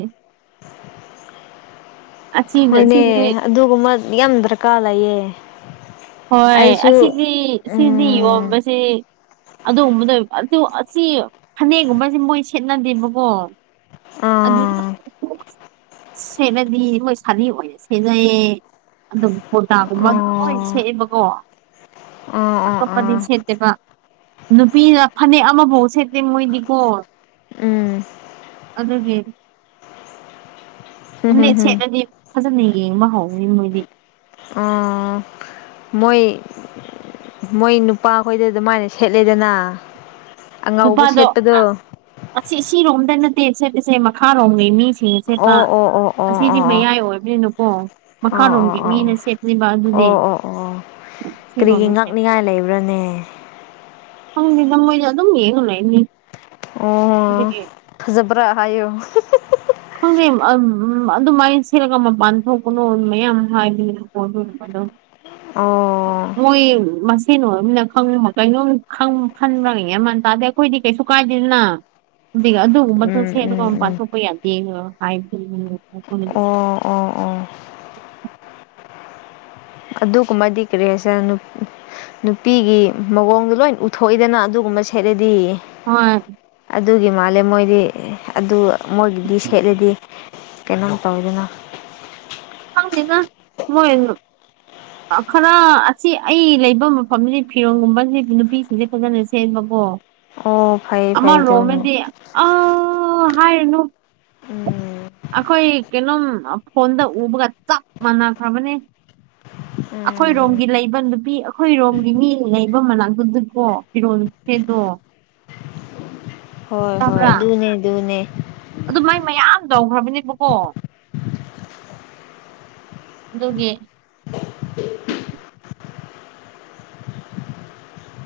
ꯑꯁꯤꯗ ꯍꯣꯏꯅꯦ ꯁꯤꯗꯤ ꯑꯗꯨꯒꯨꯝꯕ ꯌꯥꯝ ꯗꯔꯀꯥꯔ ꯂꯩꯌꯦ ꯍꯣꯏ ꯑꯩꯁꯨ ꯑꯁꯤꯗꯤ ꯁꯤꯅꯤ ꯎꯝ ꯌꯣꯟꯕꯁꯤ ꯑꯗꯨꯒꯕꯗꯣ ꯑꯗꯨ ꯑꯁꯤ ꯐꯅꯦꯛꯒꯨꯝꯕꯁꯦ ꯃꯣꯏ ꯁꯦꯠꯅꯗꯦꯕꯀꯣ ꯑꯗꯨꯗꯤ ꯑꯥ ꯁꯦꯠꯅꯗꯤ ꯃꯣꯏ ꯁꯥꯅꯤ ꯑꯣꯏꯅ ꯁꯦꯠꯅꯩꯌꯦ ꯑꯗꯨꯒ ꯀꯣꯔꯗꯥꯒꯨꯝꯕ ꯑꯗꯨꯝ ꯁ ꯑꯥ ꯣ ꯑꯥ ꯑꯥ ꯑꯥ ꯑꯇꯣꯞꯄꯗꯤ ꯁꯦꯠꯇꯦꯕ ꯅꯨꯄꯤꯅ ꯐꯅꯦꯛ ꯑꯃꯐꯥꯎ ꯁꯦꯠꯇꯦ ꯃꯣꯏꯗꯤꯀꯣ ꯎꯝ ꯑꯗꯨꯒꯤ ꯍꯨꯝ ꯐꯅꯠ ꯁꯦꯠꯂꯗꯤ ꯐꯖꯅ ꯌꯦꯡ ꯃꯍ ꯍꯧꯥꯎ ꯑ ꯃꯣꯏ ꯃꯣꯏ ꯅꯨꯄꯥ ꯈꯣꯏꯗ ꯑꯗꯨꯃꯥꯏꯅ ꯁꯦꯠꯂꯦꯗꯅ ꯑꯉꯧꯕ ꯅꯨꯄꯥꯗꯣ ꯁꯦꯠꯄꯗꯣ ꯑꯁꯤ ꯁꯤꯔꯣꯝꯗ ꯅꯠꯇꯦ ꯁꯠꯂꯤꯁꯦ ꯃꯈꯥꯔꯣꯝꯒꯤꯩ ꯃꯤ ꯁꯤꯦ ꯆꯦ ꯄ ꯑꯣ ꯑꯣ ꯑꯣ ꯑꯣ ꯑꯁꯤꯗꯤ ꯑꯣ ꯑꯣ ꯑꯣ ꯑꯣ ꯃꯌꯥꯏ ꯑꯣꯏꯕꯅꯤꯅꯨꯀꯣ ꯃꯈꯥꯔꯣꯝꯒꯤ ꯑꯣ ꯃꯤꯅ ꯁꯦꯠꯂꯤꯕ ꯑꯗꯨꯗꯤ ꯑꯣ ꯑꯣ ꯑꯣ ꯀꯔꯤꯒꯤ ꯁꯤꯔꯣꯝꯅ ꯉꯛꯅꯤꯉꯥꯏ ꯂꯩꯕ꯭ꯔꯅꯦ ꯍꯪꯅꯤ ꯅ ꯃꯣꯏ ꯑꯗꯨꯝ ꯌꯦꯅ ꯂꯩꯅꯤ ꯑꯣ ꯑꯗꯨꯒꯤ ꯐꯖꯕ꯭ꯔꯥ ꯍꯥꯏꯌꯨ ꯈꯪꯗꯦ ꯑꯗꯨꯃꯥꯏꯅ ꯁꯤꯂꯒ ꯃꯄꯥꯟ ꯊꯣꯛꯀꯅꯣ ꯃꯌꯥꯝ ꯍꯥꯏꯕꯤꯣꯝ ꯑꯣ ꯃꯣꯏ ꯀꯩꯅꯣꯕꯅꯕ ꯀꯩꯅꯣꯝ ꯈꯟꯕ꯭ꯔꯒ ꯃꯟ ꯇꯥꯗꯦ ꯑꯩꯈꯣꯏꯗꯤ ꯀꯩꯁꯨ ꯀꯥꯏꯗꯦꯗꯅ ꯑꯗꯨ ꯑꯗꯨꯒꯨꯝꯕꯗꯨꯣ ꯎꯝ ꯁꯦꯠꯅꯒ ꯎꯝ ꯎꯝ ꯄꯥꯡꯊꯣꯛꯄ ꯌꯥꯗꯦ ꯍꯥꯏꯕ ꯑꯣ ꯑꯣ ꯑꯣ ꯑꯗꯨꯒꯨꯝꯕꯗꯤ ꯀꯔꯤꯦꯁ ꯅꯨꯄꯤꯒꯤ ꯃꯑꯣꯡꯗꯣ ꯂꯣꯏ ꯎꯊꯣꯛꯏꯗꯅ ꯑꯗꯨꯒꯨꯝꯕ ꯁꯦꯠꯂꯗꯤ ꯍꯣꯏ ꯑꯗꯨꯒꯤ ꯃꯥꯜꯂꯦ ꯃꯣꯏꯗꯤ ꯑꯗꯨ ꯃꯣꯏꯒꯤꯗꯤ ꯁꯦꯠꯂꯦꯗꯤ ꯀꯩꯅꯣꯝ ꯇꯧꯋꯤꯗꯅ (unintelligible) ꯗ ꯃꯅꯣ ꯈꯔ ꯑꯁꯤ ꯑꯩ ꯂꯩꯕ ꯃꯐꯝꯁꯤ ꯐꯤꯔꯣꯒꯨꯝꯕꯕꯁꯤꯗꯤ ꯅꯨꯄꯤꯁꯤꯡꯁꯦ ꯐꯖꯅ ꯁꯦꯝꯕꯀꯣ ꯑꯣ ꯐꯩ ꯐꯩ ꯑꯥ ꯑꯗꯨꯅ ꯔꯣꯃꯦꯗꯤ ꯑ ꯍꯥꯏꯥꯏꯅꯨ ꯎꯝ ꯑꯩꯈꯣꯏ ꯀꯩꯅꯣꯝ ꯐꯣꯟꯗ ꯎꯕꯒ ꯆꯞ ꯃꯥꯟꯅꯈ꯭ꯔꯕꯅꯦ ꯎꯝ ꯑꯩꯈꯣꯏꯔꯣꯝꯒꯤ ꯂꯩꯕ ꯅꯨꯄꯤ ꯑꯩꯈꯣꯏꯔꯣꯝꯒꯤ ꯃꯤ ꯂꯩꯕ ꯃꯅꯥ ꯄꯨꯗꯨꯀꯣ ꯀꯔꯣ ꯀꯦꯗꯨꯣ ꯍꯣꯏ ꯍꯣꯏ ꯑꯗꯨꯅꯦ ꯑꯗꯨꯅꯦ ꯑꯗꯨ ꯃꯥꯏ ꯃꯌꯥꯝ ꯇꯧꯈ꯭ꯔꯕꯅꯦꯕꯀꯣ ꯑꯗꯨꯒꯤ (unintelligible)